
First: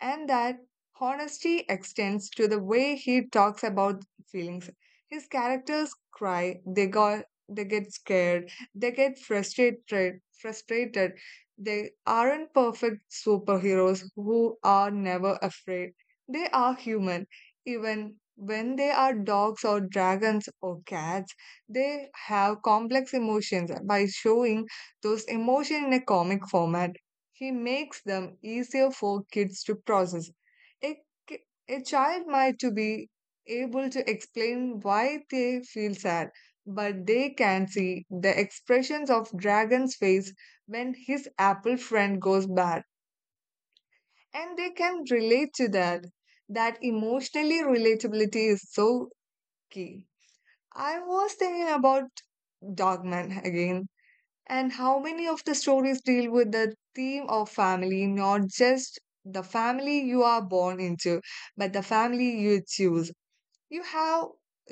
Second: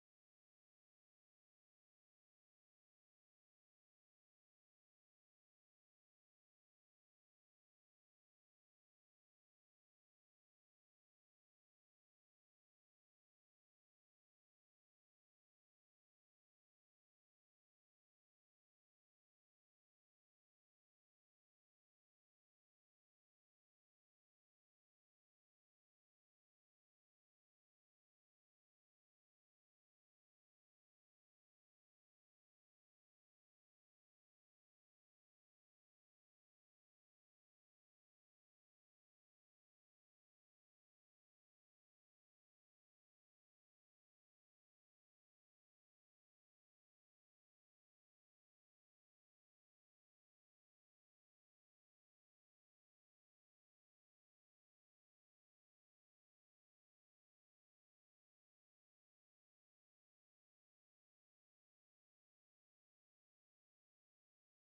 Speaker 2: And that honesty extends to the way he talks about feelings his characters cry, they get scared, they get frustrated. They aren't perfect superheroes who are never afraid. They are human. Even when they are dogs or dragons or cats, they have complex emotions. By showing those emotions in a comic format, he makes them easier for kids to process. A, ki- a child might to be able to explain why they feel sad, but they can see the expressions of Dragon's face when his apple friend goes bad, and they can relate to that. That emotionally relatability is so key. I was thinking about Dogman again and how many of the stories deal with the theme of family, not just the family you are born into, but the family you choose you have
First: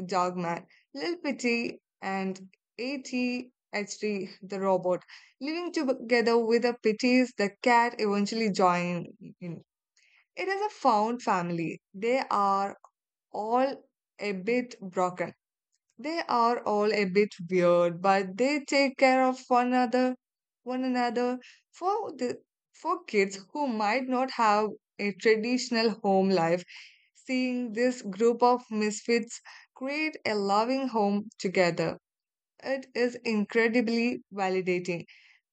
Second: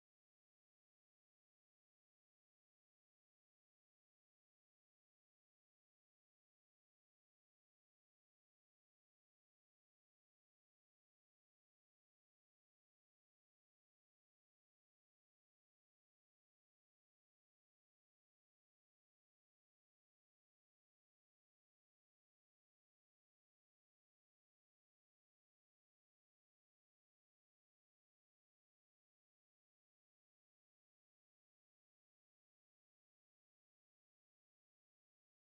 Speaker 2: Dogman, Lil Pity, and ATHD, the robot, living together with the Pitties the cat eventually join in. It is a found family. They are all a bit broken, they are all a bit weird, but they take care of one another for the for kids who might not have a traditional home life. Seeing this group of misfits create a loving home together, it is incredibly validating.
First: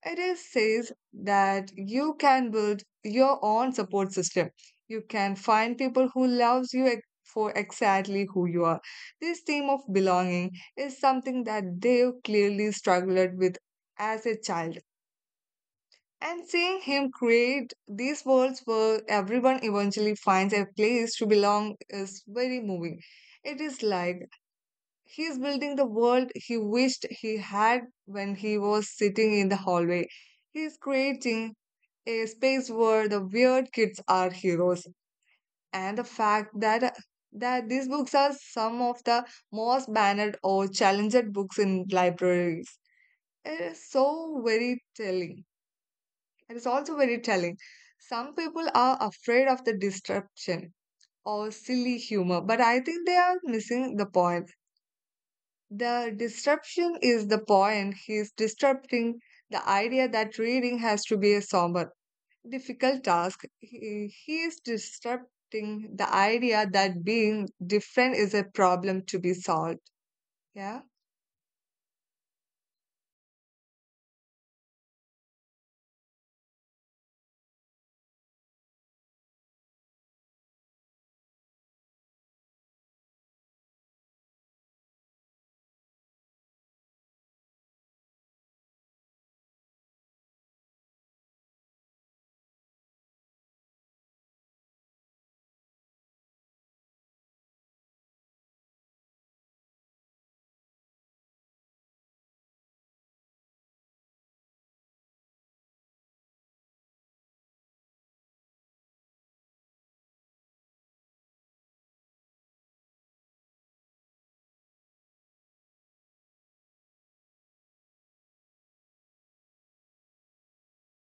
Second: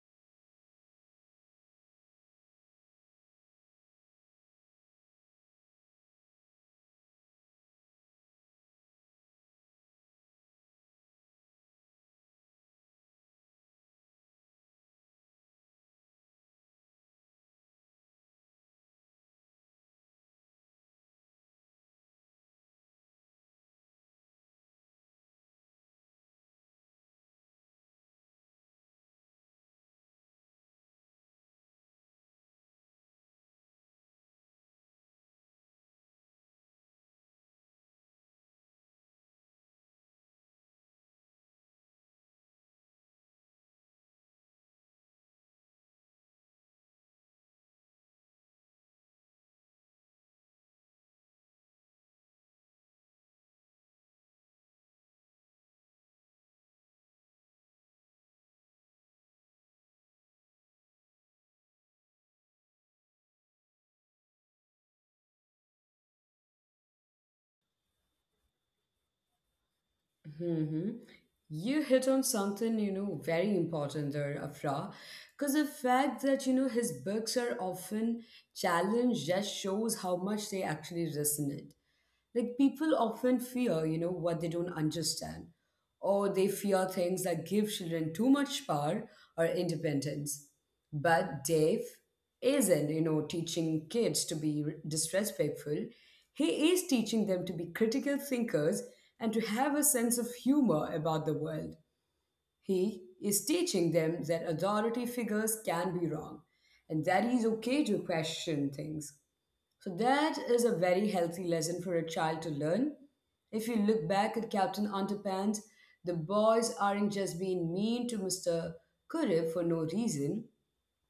Speaker 2: It is says that you can build your own support system. You can find people who loves you for exactly who you are. This theme of belonging is something that Dave clearly struggled with as a child. And seeing him create these worlds where everyone eventually finds a place to belong is very moving. It is like he is building the world he wished he had when he was sitting in the hallway. He is creating a space where the weird kids are heroes and the fact that that these books are some of the most banned or challenged books in libraries it is very telling it is also very telling some people are afraid of the disruption or silly humor but I think they are missing the point. The disruption is the point. He is disrupting the idea that reading has to be a somber difficult task. He is disrupting the idea that being different is a problem to be solved. Yeah.
Speaker 1: Hmm. You hit on something, very important there, Afra, because the fact that, his books are often challenged just shows how much they actually resonate. Like people often fear, what they don't understand, or they fear things that give children too much power or independence. But Dave isn't, teaching kids to be disrespectful. He is teaching them to be critical thinkers and to have a sense of humor about the world. He is teaching them that authority figures can be wrong and that it's okay to question things. So that is a very healthy lesson for a child to learn. If you look back at Captain Underpants, the boys aren't just being mean to Mr. Kurif for no reason.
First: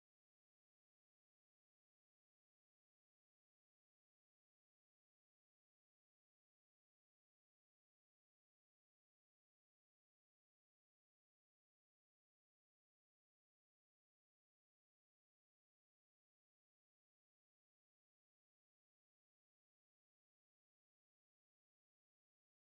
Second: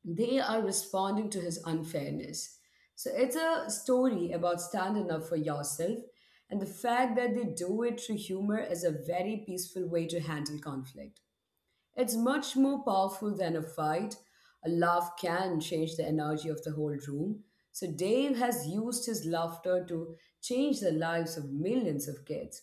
Speaker 1: They are responding to his unfairness. So it's a story about standing up for yourself, and the fact that they do it through humor is a very peaceful way to handle conflict. It's much more powerful than a fight. A laugh can change the energy of the whole room. So Dave has used his laughter to change the lives of millions of kids.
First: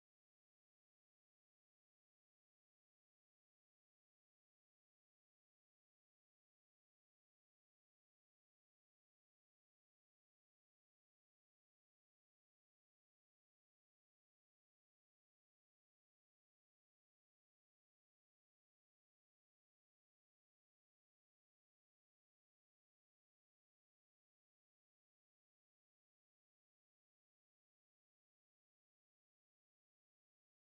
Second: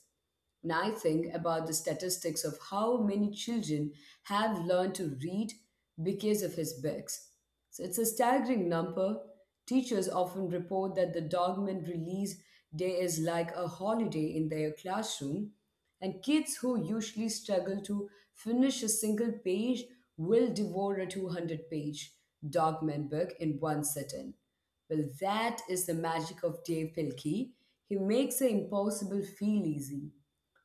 Speaker 1: And I think about the statistics of how many children have learned to read because of his books. So it's a staggering number. Teachers often report that the Dogman release day is like a holiday in their classroom and kids who usually struggle to finish a single page will devour a 200-page Dogman book in one sitting. Well, that is the magic of Dave Pilkey. He makes the impossible feel easy.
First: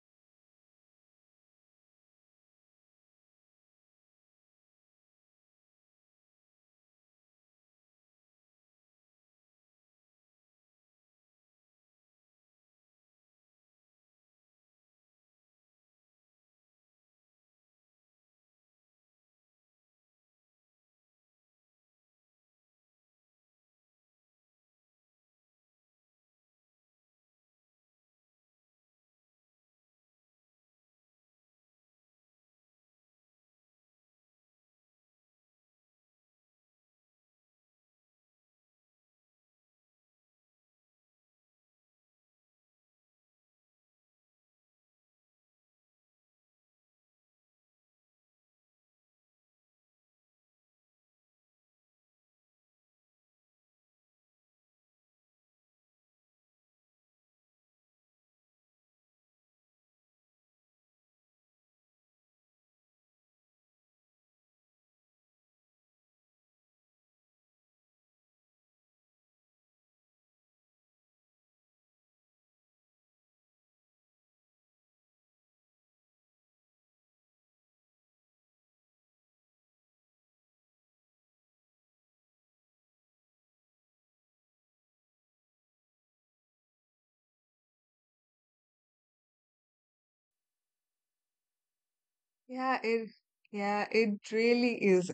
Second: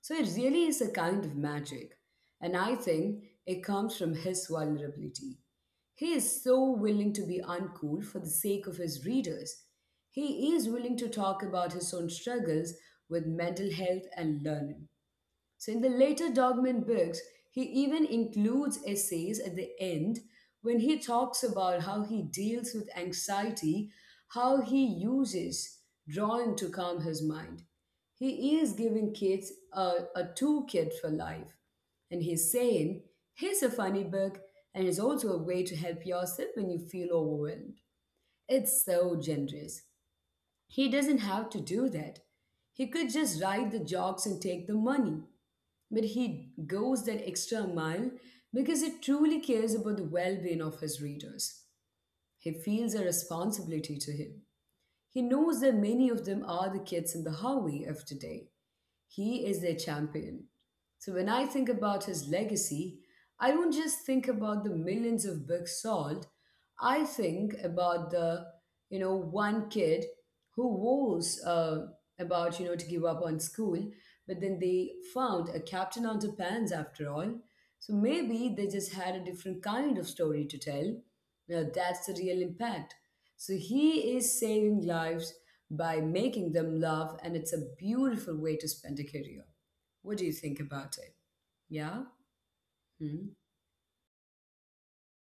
Speaker 1: So it really is a kind of magic. And I think it comes from his vulnerability. He is so willing to be uncool for the sake of his readers. He is willing to talk about his own struggles with mental health and learning. So in the later Dogman books, he even includes essays at the end when he talks about how he deals with anxiety, how he uses drawing to calm his mind. He is giving kids a toolkit for life. And he's saying, here's a funny book, and it's also a way to help yourself when you feel overwhelmed. It's so generous. He doesn't have to do that. He could just write the jokes and take the money. But he goes that extra mile because he truly cares about the well being of his readers. He feels a responsibility to him. He knows that many of them are the kids in the highway of today. He is their champion. So when I think about his legacy, I don't just think about the millions of books sold. I think about one kid who was about, to give up on school, but then they found a captain underpants after all. So maybe they just had a different kind of story to tell. Now that's the real impact. So he is saving lives by making them love, and it's a beautiful way to spend a career. What do you think about it? Yeah?
Speaker 2: Yeah, it
Speaker 1: Hmm.
Speaker 2: yeah, it really is.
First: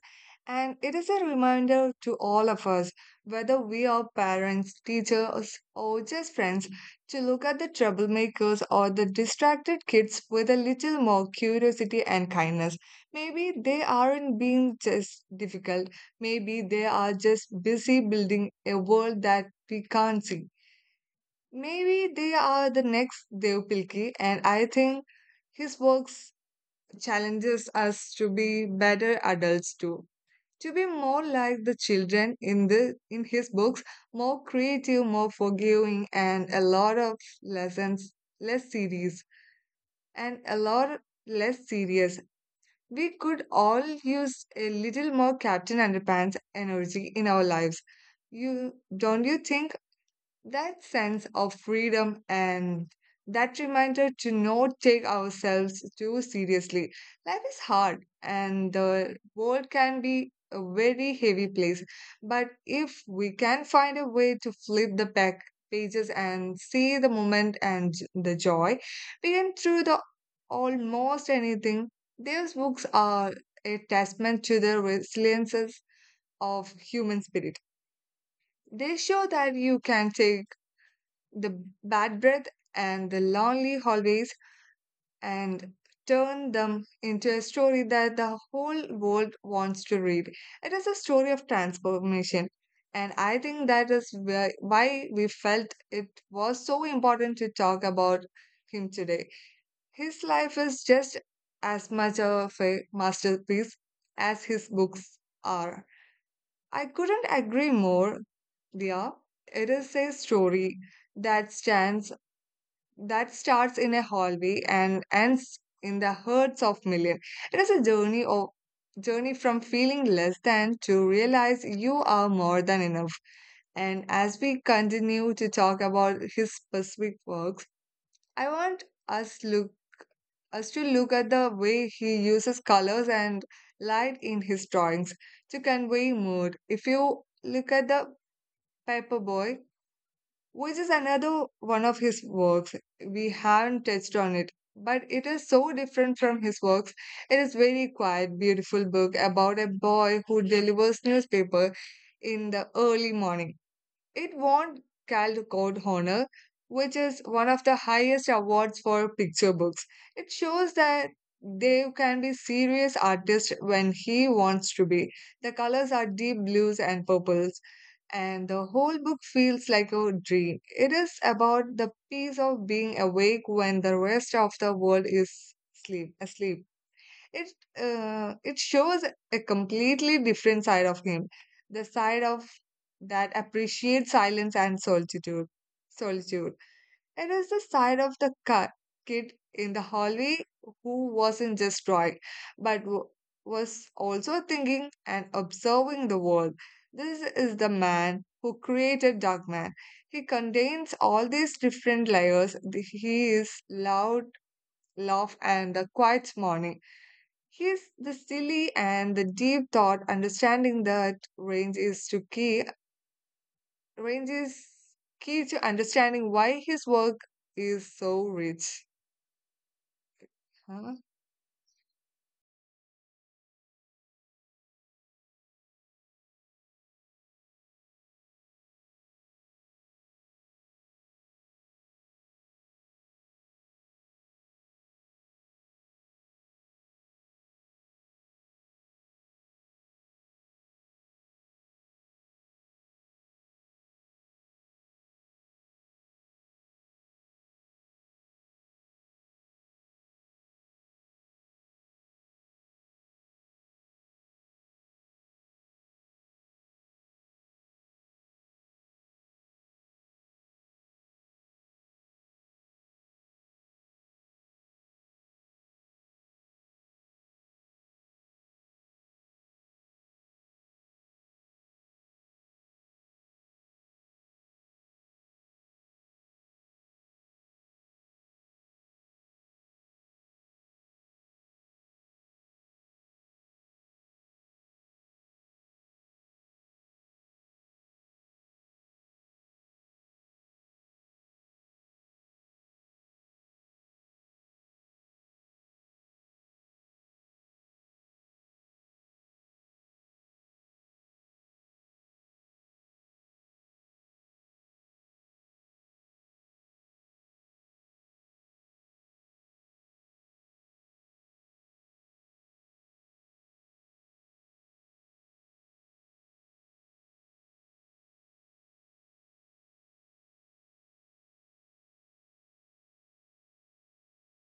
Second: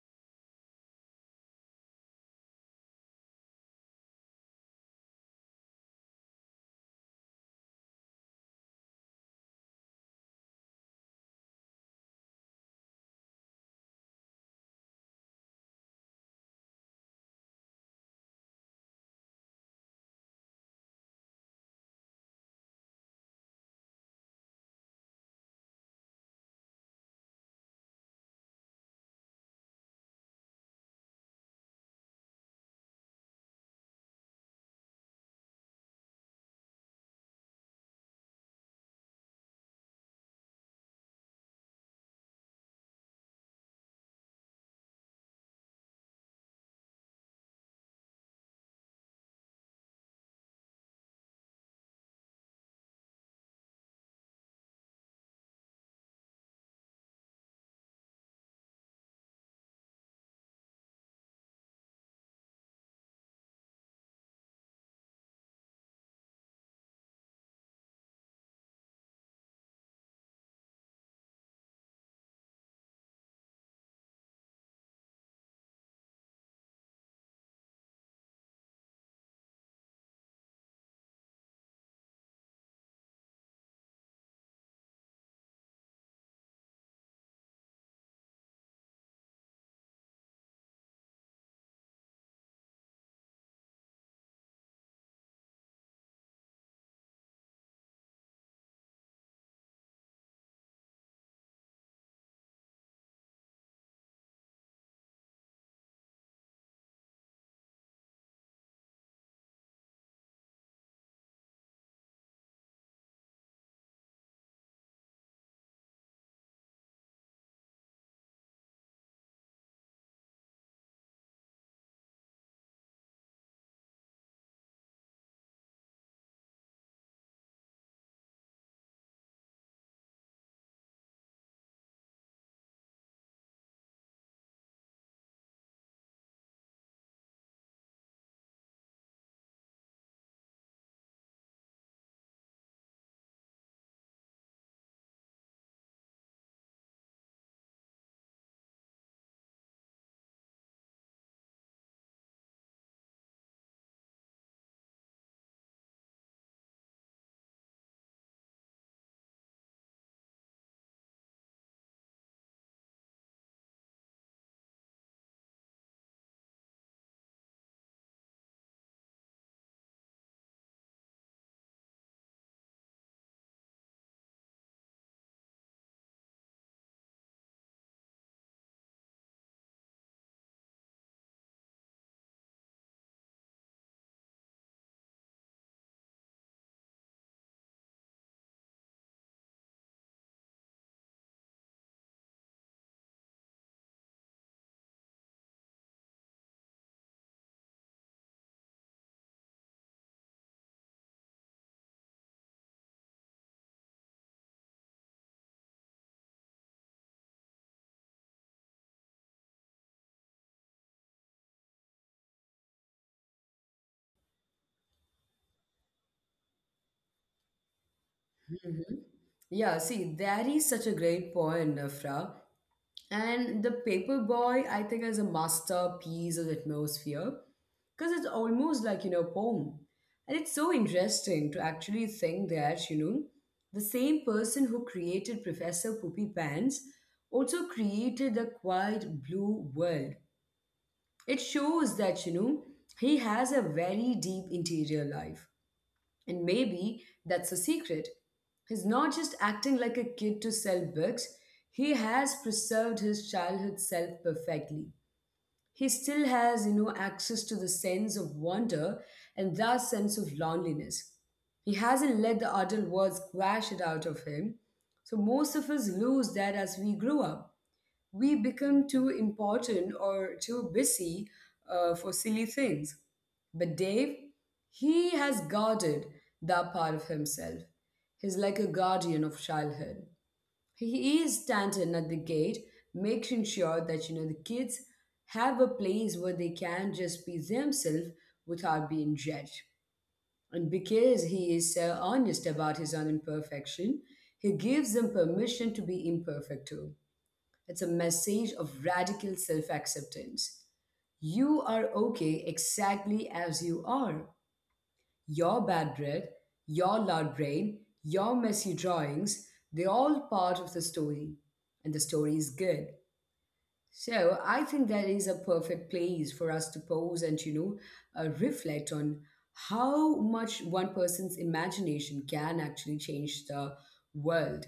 Speaker 2: And it is a reminder to all of us, whether we are parents, teachers, or just friends, to look at the troublemakers or the distracted kids with a little more curiosity and kindness. Maybe they aren't being just difficult. Maybe they are just busy building a world that we can't see. Maybe they are the next Dev Pilki, and I think his work challenges us to be better adults too. To be more like the children in the in his books, more creative, more forgiving, and lessons less serious a lot less serious. We could all use a little more Captain Underpants energy in our lives. You don't you think? That sense of freedom and that reminder to not take ourselves too seriously. Life is hard and the world can be a very heavy place. But if we can find a way to flip the back pages and see the moment and the joy, we can through the almost anything. These books are a testament to the resiliences of human spirit. They show that you can take the bad breath and the lonely hallways and turn them into a story that the whole world wants to read. It is a story of transformation. And I think that is why we felt it was so important to talk about him today. His life is just as much of a masterpiece as his books are. I couldn't agree more, Dia. It is a story that stands that starts in a hallway and ends in the herds of millions. It is a journey from feeling less than to realize you are more than enough. And as we continue to talk about his specific works, I want us look us to look at the way he uses colors and light in his drawings to convey mood. If you look at the paper boy, which is another one of his works. We haven't touched on it, but it is so different from his works. It is very quiet, beautiful book about a boy who delivers newspaper in the early morning. It won Caldecott Honor, which is one of the highest awards for picture books. It shows that Dev can be serious artist when he wants to be. The colors are deep blues and purples, and the whole book feels like a dream. It is about the peace of being awake when the rest of the world is asleep. It uh, it shows a completely different side of him, the side of that appreciates silence and solitude. It is the side of the kid in the hallway who wasn't just drawing but was also thinking and observing the world. This is the man who created Darkman. He contains all these different layers. He is loud, love, and the quiet morning. He's the silly and the deep thought understanding that range is key to understanding why his work is so rich.
Speaker 1: Yeah, see, that is such a
Speaker 2: Huh?
Speaker 1: great point, Nafra. And the paperboy, I think, is a masterpiece of atmosphere because it's almost like, poem. And it's so interesting to actually think that, the same person who created Professor Poopy Pants also created the quiet blue world. It shows that, he has a very deep interior life. And maybe that's the secret. He's not just acting like a kid to sell books, he has preserved his childhood self perfectly. He still has, access to the sense of wonder and that sense of loneliness. He hasn't let the adult world squash it out of him. So most of us lose that as we grow up. We become too important or too busy for silly things. But Dave, he has guarded that part of himself. He's like a guardian of childhood. He is standing at the gate, making sure that the kids have a place where they can just be themselves without being judged. And because he is so honest about his own imperfection, he gives them permission to be imperfect too. It's a message of radical self acceptance. You are okay exactly as you are. Your bad breath, your loud brain, your messy drawings, they're all part of the story. And the story is good. So I think that is a perfect place for us to pause and, reflect on how much one person's imagination can actually change the world.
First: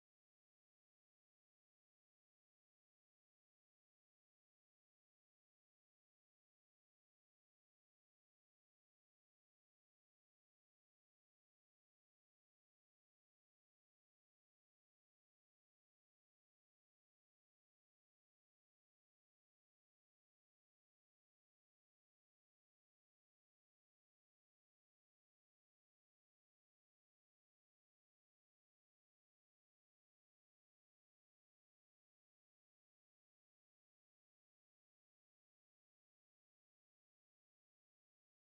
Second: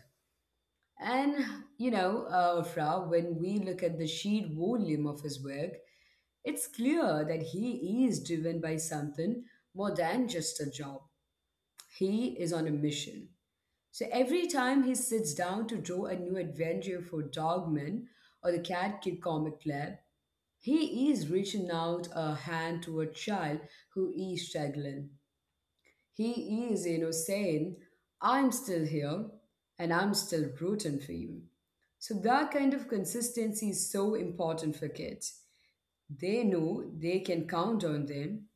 Speaker 1: And, Afra, when we look at the sheer volume of his work, it's clear that he is driven by something more than just a job. He is on a mission. So every time he sits down to draw a new adventure for Dogman or the Cat Kid Comic Club, he is reaching out a hand to a child who is struggling. He is, saying, I'm still here and I'm still rooting for you. So that kind of consistency is so important for kids. They know they can count on them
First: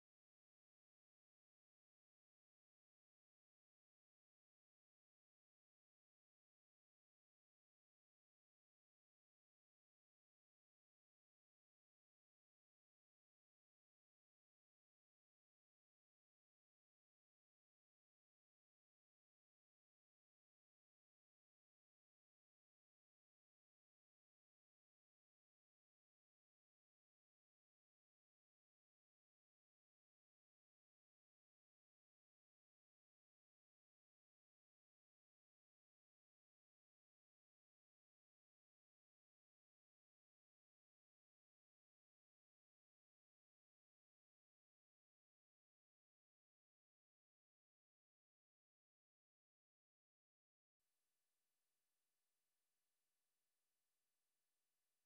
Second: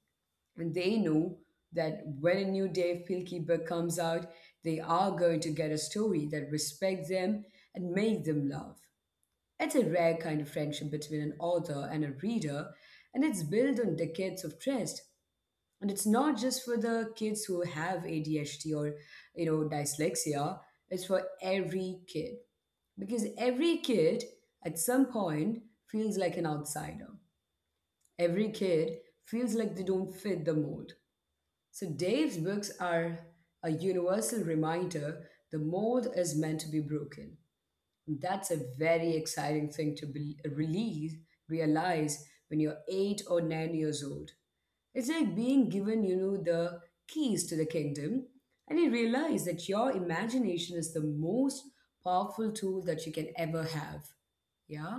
Speaker 1: and they know that when a new Dave Pilkey book comes out, they are going to get a story that respects them and makes them laugh. It's a rare kind of friendship between an author and a reader, and it's built on decades of trust. And it's not just for the kids who have ADHD or dyslexia. It's for every kid, because every kid at some point feels like an outsider. Every kid feels like they don't fit the mold. So Dave's books are a universal reminder: the mold is meant to be broken. That's a very exciting thing to be, release realize when you're 8 or 9 years old. It's like being given, the keys to the kingdom, and you realize that your imagination is the most powerful tool that you can ever have. Yeah?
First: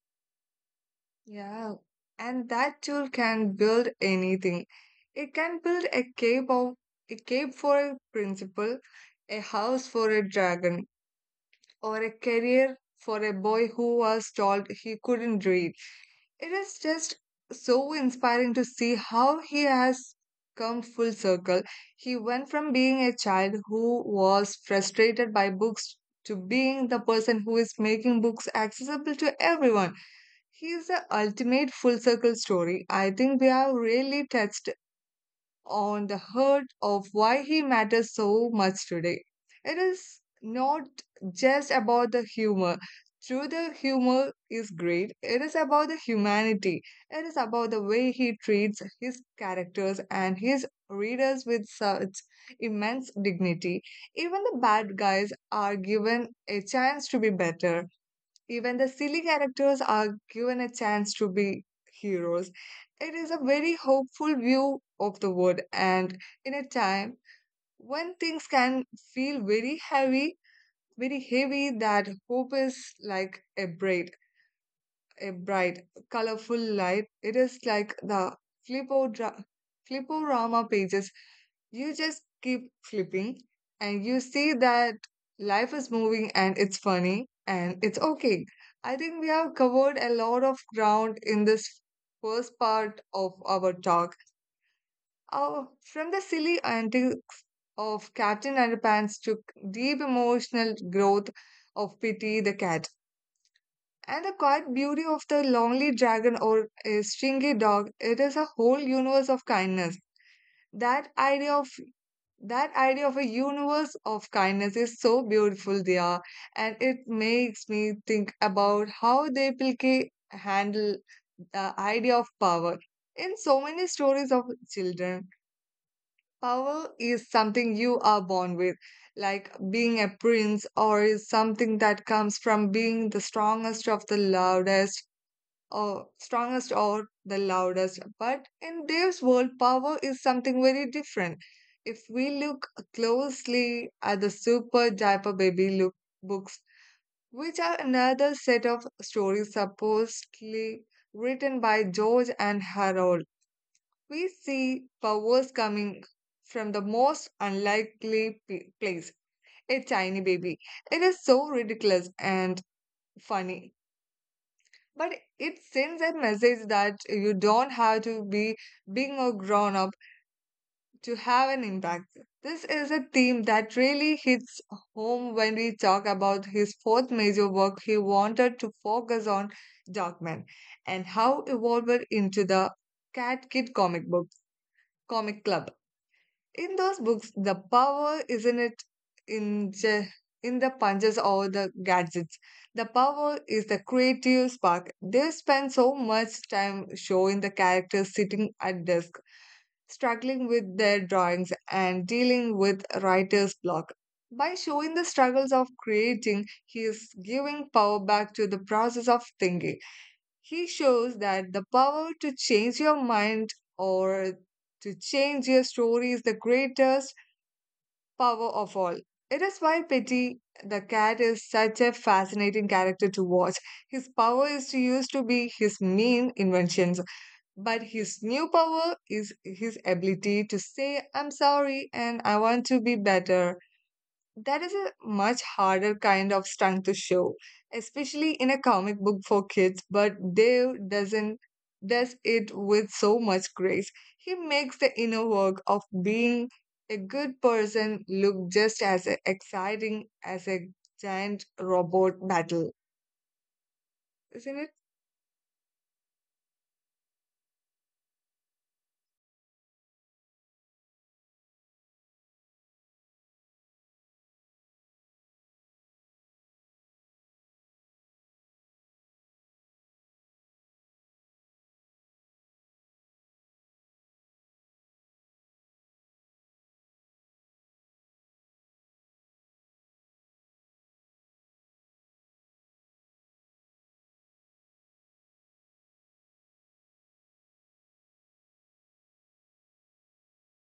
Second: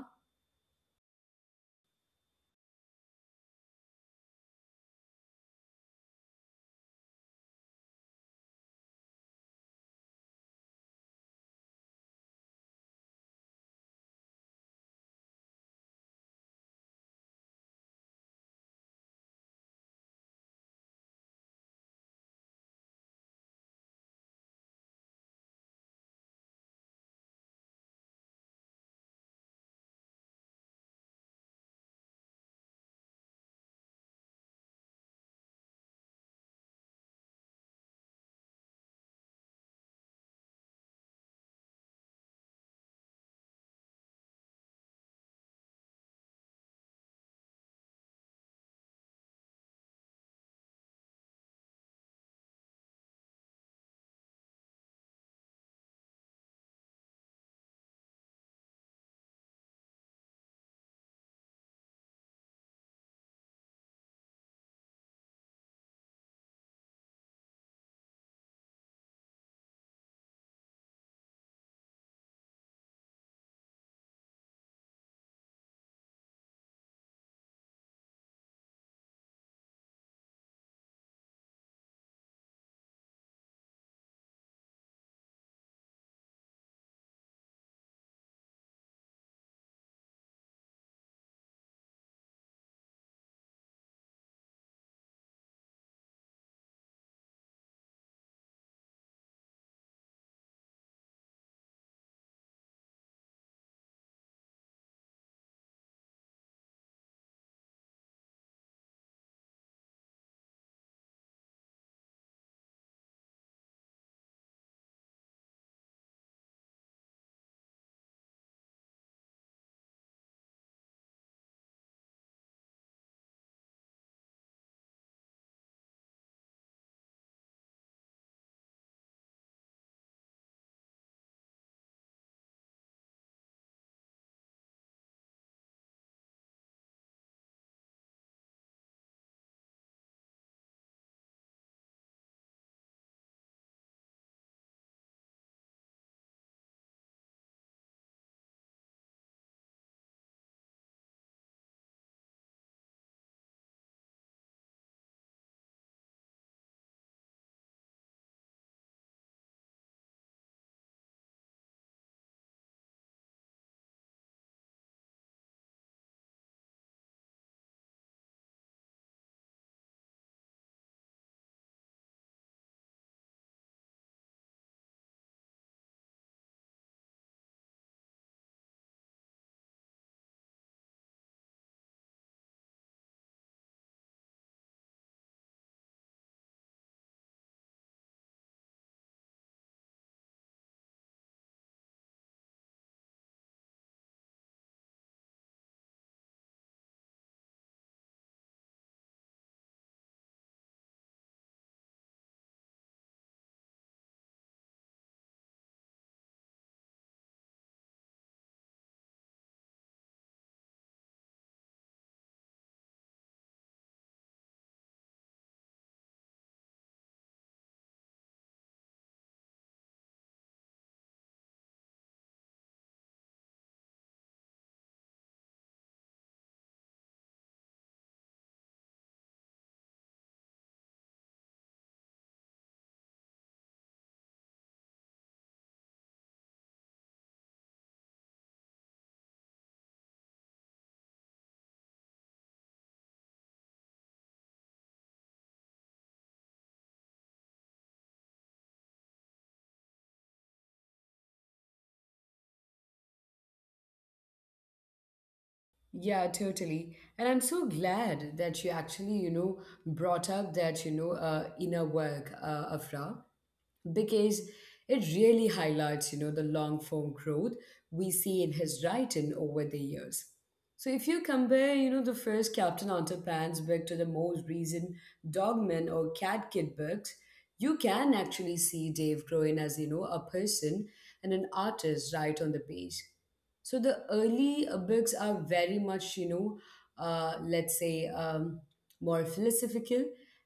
Speaker 2: Yeah. And that tool can build anything. It can build a cave for a principal, a house for a dragon, or a career for a boy who was told he couldn't read. It is just so inspiring to see how he has come full circle. He went from being a child who was frustrated by books to being the person who is making books accessible to everyone. He is the ultimate full circle story. I think we have really touched on the heart of why he matters so much today. It is not just about the humor. Through the humor is great. It is about the humanity. It is about the way he treats his characters and his readers with such immense dignity. Even the bad guys are given a chance to be better, even the silly characters are given a chance to be heroes. It is a very hopeful view of the world, and in a time when things can feel very heavy, that hope is like a bright, colorful light. It is like the flipo dra- fliporama pages. You just keep flipping and you see that life is moving and it's funny and it's okay. I think we have covered a lot of ground in this first part of our talk. Uh, from the silly antics of Captain Underpants to deep emotional growth of Pity the cat. And the quiet beauty of the lonely dragon or a stringy dog, it is a whole universe of kindness. That idea of that idea of a universe of kindness is so beautiful, Dia, and it makes me think about how they Pilke handle the idea of power. In so many stories of children, power is something you are born with, like being a prince, or is something that comes from being the strongest of the loudest, strongest or the loudest. But in this world, power is something very different. If we look closely at the Super Diaper Baby look books, which are another set of stories supposedly written by George and Harold, we see powers coming from the most unlikely place, a tiny baby. It is so ridiculous and funny, but it sends a message that you don't have to be big or grown up to have an impact. This is a theme that really hits home when we talk about his fourth major work he wanted to focus on, Darkman, and how evolved into the Cat Kid comic club. In those books, the power isn't it in ju- in the punches or the gadgets. The power is the creative spark. They spend so much time showing the characters sitting at desk, struggling with their drawings and dealing with writer's block. By showing the struggles of creating, he is giving power back to the process of thinking. He shows that the power to change your mind or to change your story is the greatest power of all. It is why Petty the cat is such a fascinating character to watch. His power is used to be his mean inventions, but his new power is his ability to say, I'm sorry and I want to be better. That is a much harder kind of stunt to show, especially in a comic book for kids, but Dave doesn't does it with so much grace. He makes the inner work of being a good person look just as exciting as a giant robot battle, isn't it?
Speaker 1: Yeah, totally. And I'm so glad that you actually, brought up that, inner work, Afra. Because it really highlights the long form growth we see in his writing over the years. So if you compare the first captain underpants book to the most recent dogman or cat kid books, you can actually see dave growing as a person and an artist right on the page. So the early books are very much let's say more philosophical.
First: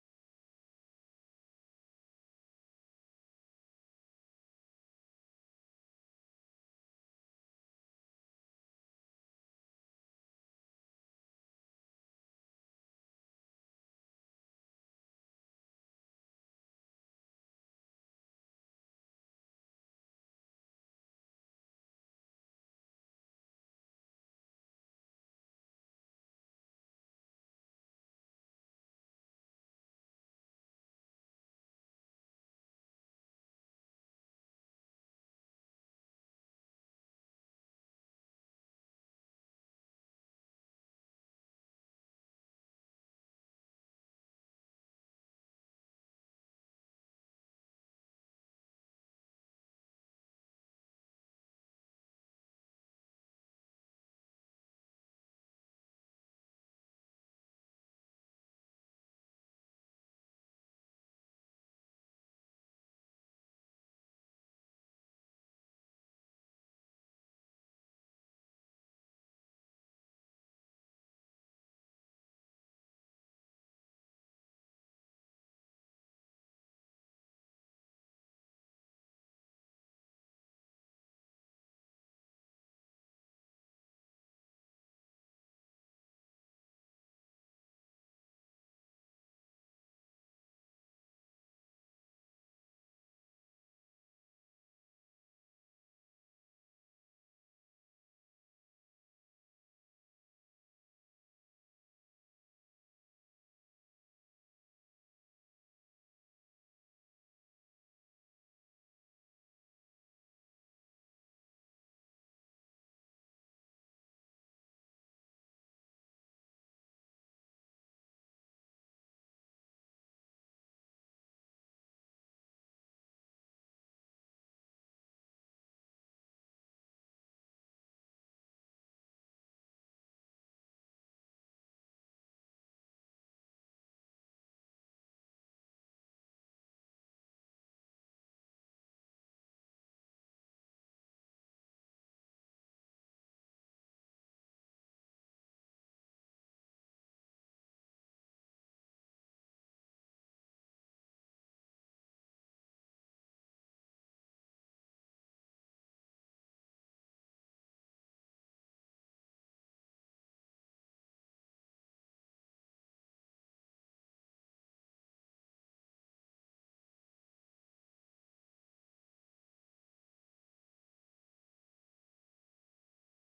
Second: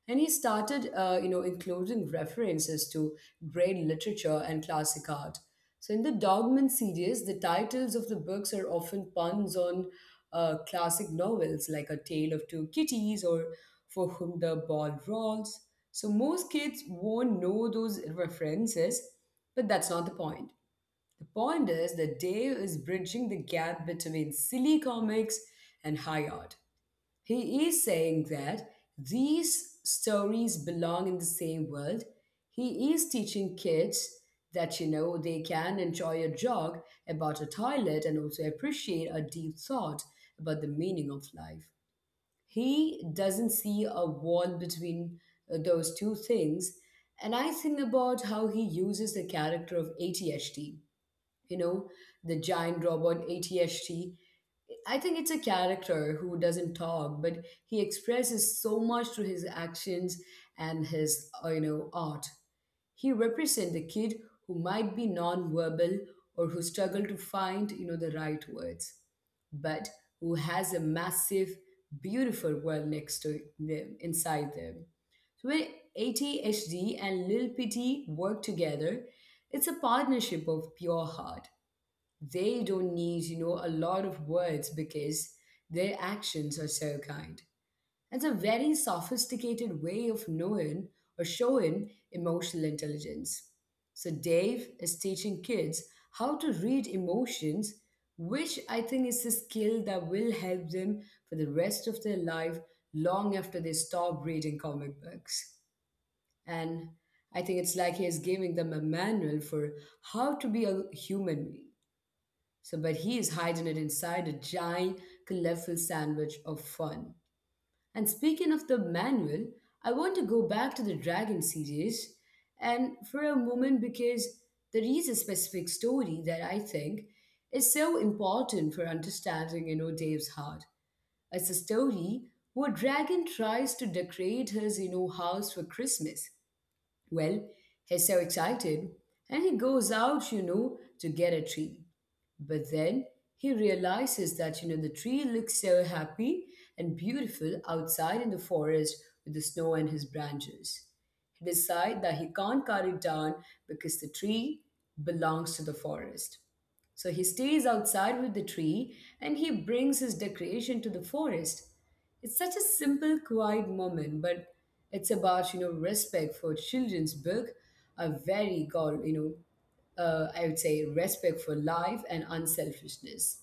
Speaker 1: And he started including references to great literature and classic art. So in the dogman series the titles of the books are often puns on classic novels like a tale of two kitties or for whom the ball rolls. So most kids won't know those references, but that's not the point. The point is that dave is bridging the gap between silly comics and high art. He is saying that these stories belong in the same world. He is teaching kids that, they can enjoy a jog about a toilet and also appreciate a deep thought about the meaning of life. He doesn't see a wall between those two things. And I think about how he uses the character of ATHT, you know, the giant robot ATHT. I think it's a character who doesn't talk, but he expresses so much through his actions and his art. He represents the kid who might be non-verbal or who struggle to find, the right words, but who has a massive, beautiful world next to them, inside them. So when ATHD and Lil Pity work together, it's a partnership of pure heart. They don't need, a lot of words because their actions are so kind. It's a very sophisticated way of knowing or showing emotional intelligence. So Dave is teaching kids how to read emotions, which I think is a skill that will help them for the rest of their life long after they stop reading comic books. And I think it's like he is giving them a manual for how to be a human. So, but he is hiding it inside a giant, colorful sandwich of fun. And speaking of the manual, I want to go back to the Dragon series and for a moment because there is a specific story that I think is so important for understanding, Dave's heart. It's a story where Dragon tries to decorate his, house for Christmas. Well, he's so excited and he goes out, to get a tree. But then he realizes that, the tree looks so happy and beautiful outside in the forest with the snow and his branches. He decides that he can't cut it down because the tree belongs to the forest. So he stays outside with the tree and he brings his decoration to the forest. It's such a simple, quiet moment, but it's about respect for children's book, a very called I would say respect for life and unselfishness.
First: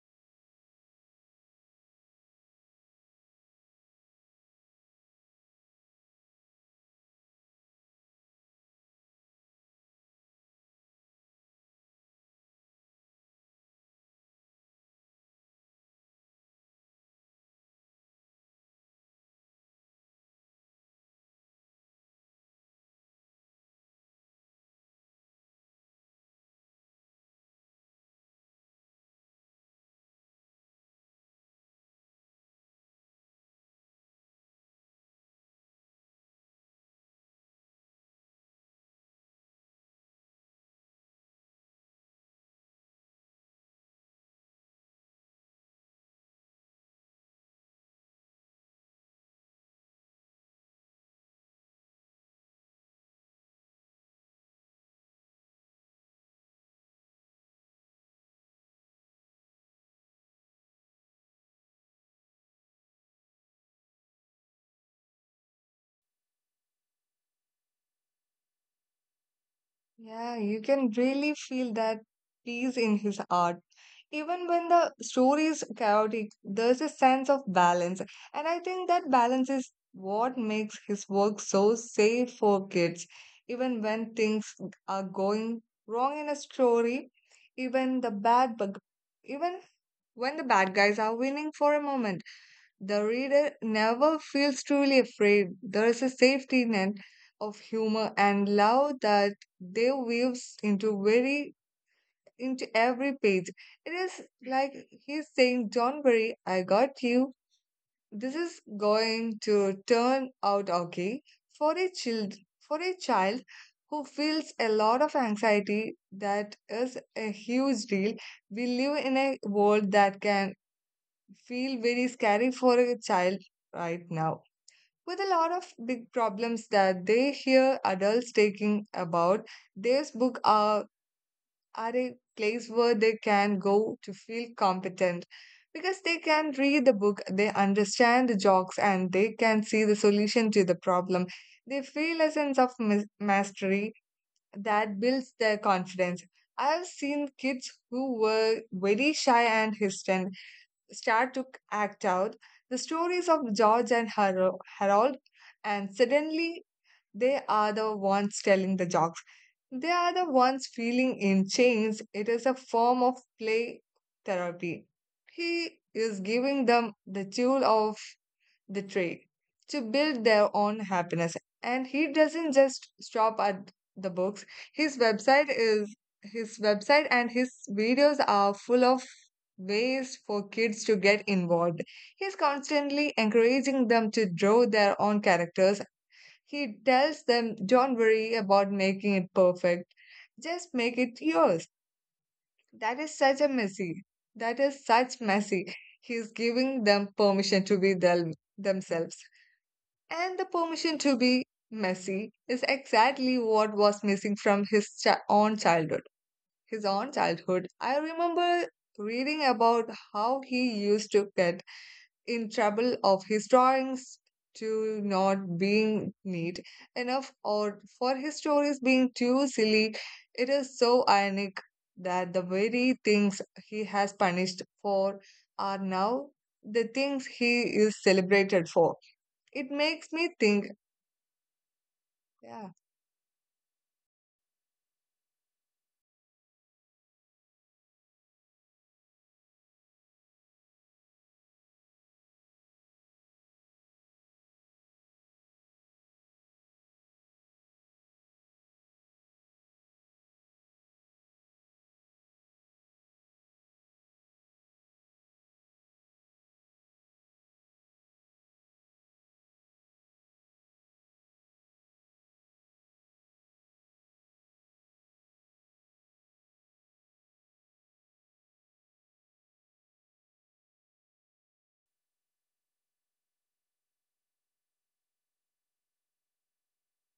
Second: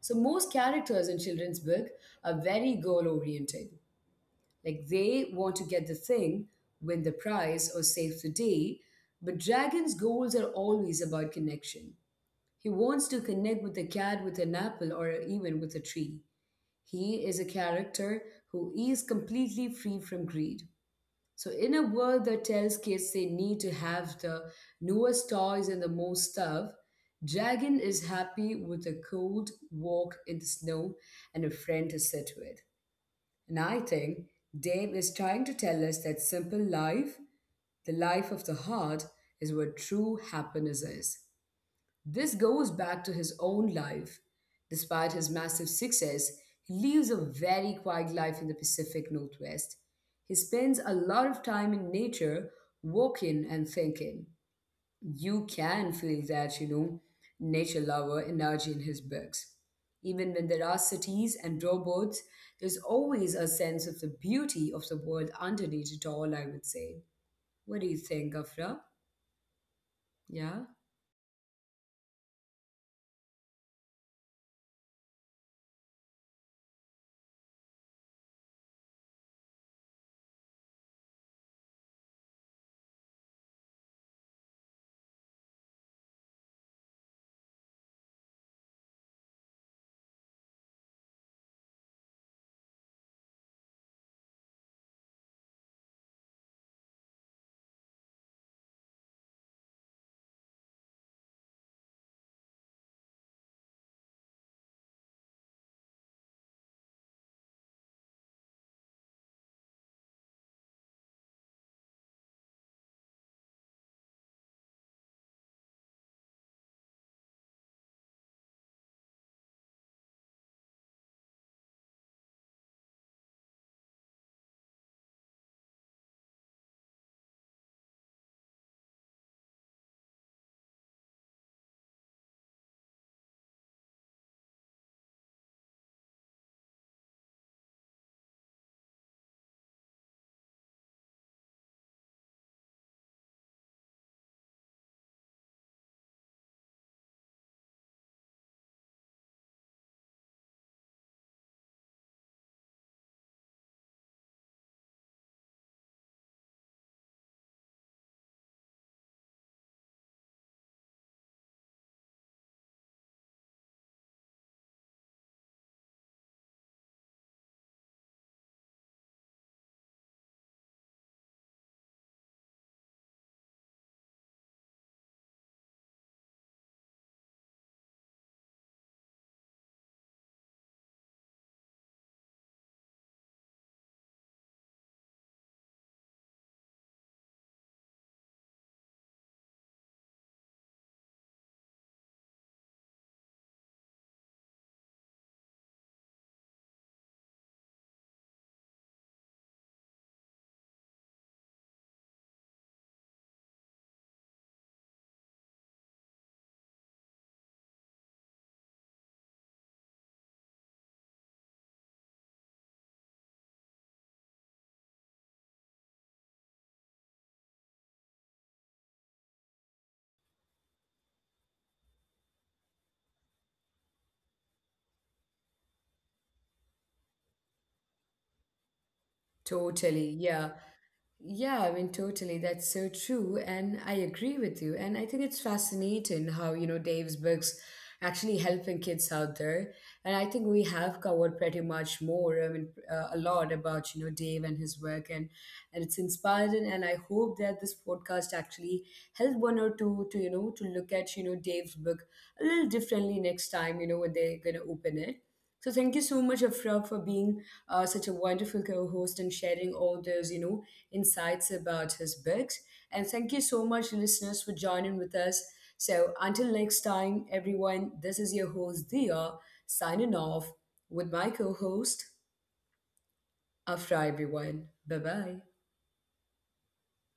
Speaker 1: So most characters in children's book are very goal oriented, like they want to get the thing, win the prize, or save the day. But Dragon's goals are always about connection. He wants to connect with a cat with an apple or even with a tree. He is a character who is completely free from greed. So, in a world that tells kids they need to have the newest toys and the most stuff, Dragon is happy with a cold walk in the snow and a friend to sit with. And I think Dave is trying to tell us that simple life, the life of the heart, is where true happiness is. This goes back to his own life. Despite his massive success, he lives a very quiet life in the Pacific Northwest. He spends a lot of time in nature, walking and thinking. You can feel that, nature lover energy in his books. Even when there are cities and robots, there's always a sense of the beauty of the world underneath it all, I would say. What do you think, Afra?
Speaker 2: Yeah,
Speaker 1: Yeah?
Speaker 2: you can really feel that peace in his art. Even when the story is chaotic, there's a sense of balance. And I think that balance is what makes his work so safe for kids. Even when things are going wrong in a story, even the bad bug, even when the bad guys are winning for a moment, the reader never feels truly afraid. There is a safety net of humor and love that they weaves into every page. It is like he's saying, "Don't worry, I got you. This is going to turn out okay." For a child, for a child who feels a lot of anxiety, that is a huge deal. We live in a world that can feel very scary for a child right now, with a lot of big problems that they hear adults taking about. This book are a place where they can go to feel competent, because they can read the book, they understand the jokes and they can see the solution to the problem. They feel a sense of mastery that builds their confidence. I've seen kids who were very shy and hesitant start to act out the stories of George and Harold, and suddenly they are the ones telling the jokes. They are the ones feeling in chains. It is a form of play therapy. He is giving them the tool of the trade to build their own happiness. And he doesn't just stop at the books. His website is his website and his videos are full of ways for kids to get involved. He's constantly encouraging them to draw their own characters. He tells them, don't worry about making it perfect. Just make it yours. That is such a messy. That is such messy. He's giving them permission to be themselves. And the permission to be messy is exactly what was missing from his own childhood. His own childhood. I remember reading about how he used to get in trouble of his drawings to not being neat enough or for his stories being too silly. It is so ironic that the very things he has punished for are now the things he is celebrated for. It makes
Speaker 1: Totally,
Speaker 2: me
Speaker 1: yeah.
Speaker 2: think
Speaker 1: Yeah, I mean, totally.
Speaker 2: yeah.
Speaker 1: That's so true. And I agree with you. And I think it's fascinating how, Dave's books actually helping kids out there. And I think we have covered pretty much more, I mean, a lot about, Dave and his work. And it's inspiring. And I hope that this podcast actually helped one or two to, to look at, Dave's book a little differently next time, when they're going to open it. So thank you so much, Afra, for being such a wonderful co-host and sharing all those, insights about his books. And thank you so much, listeners, for joining with us. So until next time, everyone, this is your host, Dia, signing off with my co-host, Afra, everyone. Bye-bye.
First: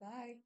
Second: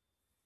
Speaker 2: Bye.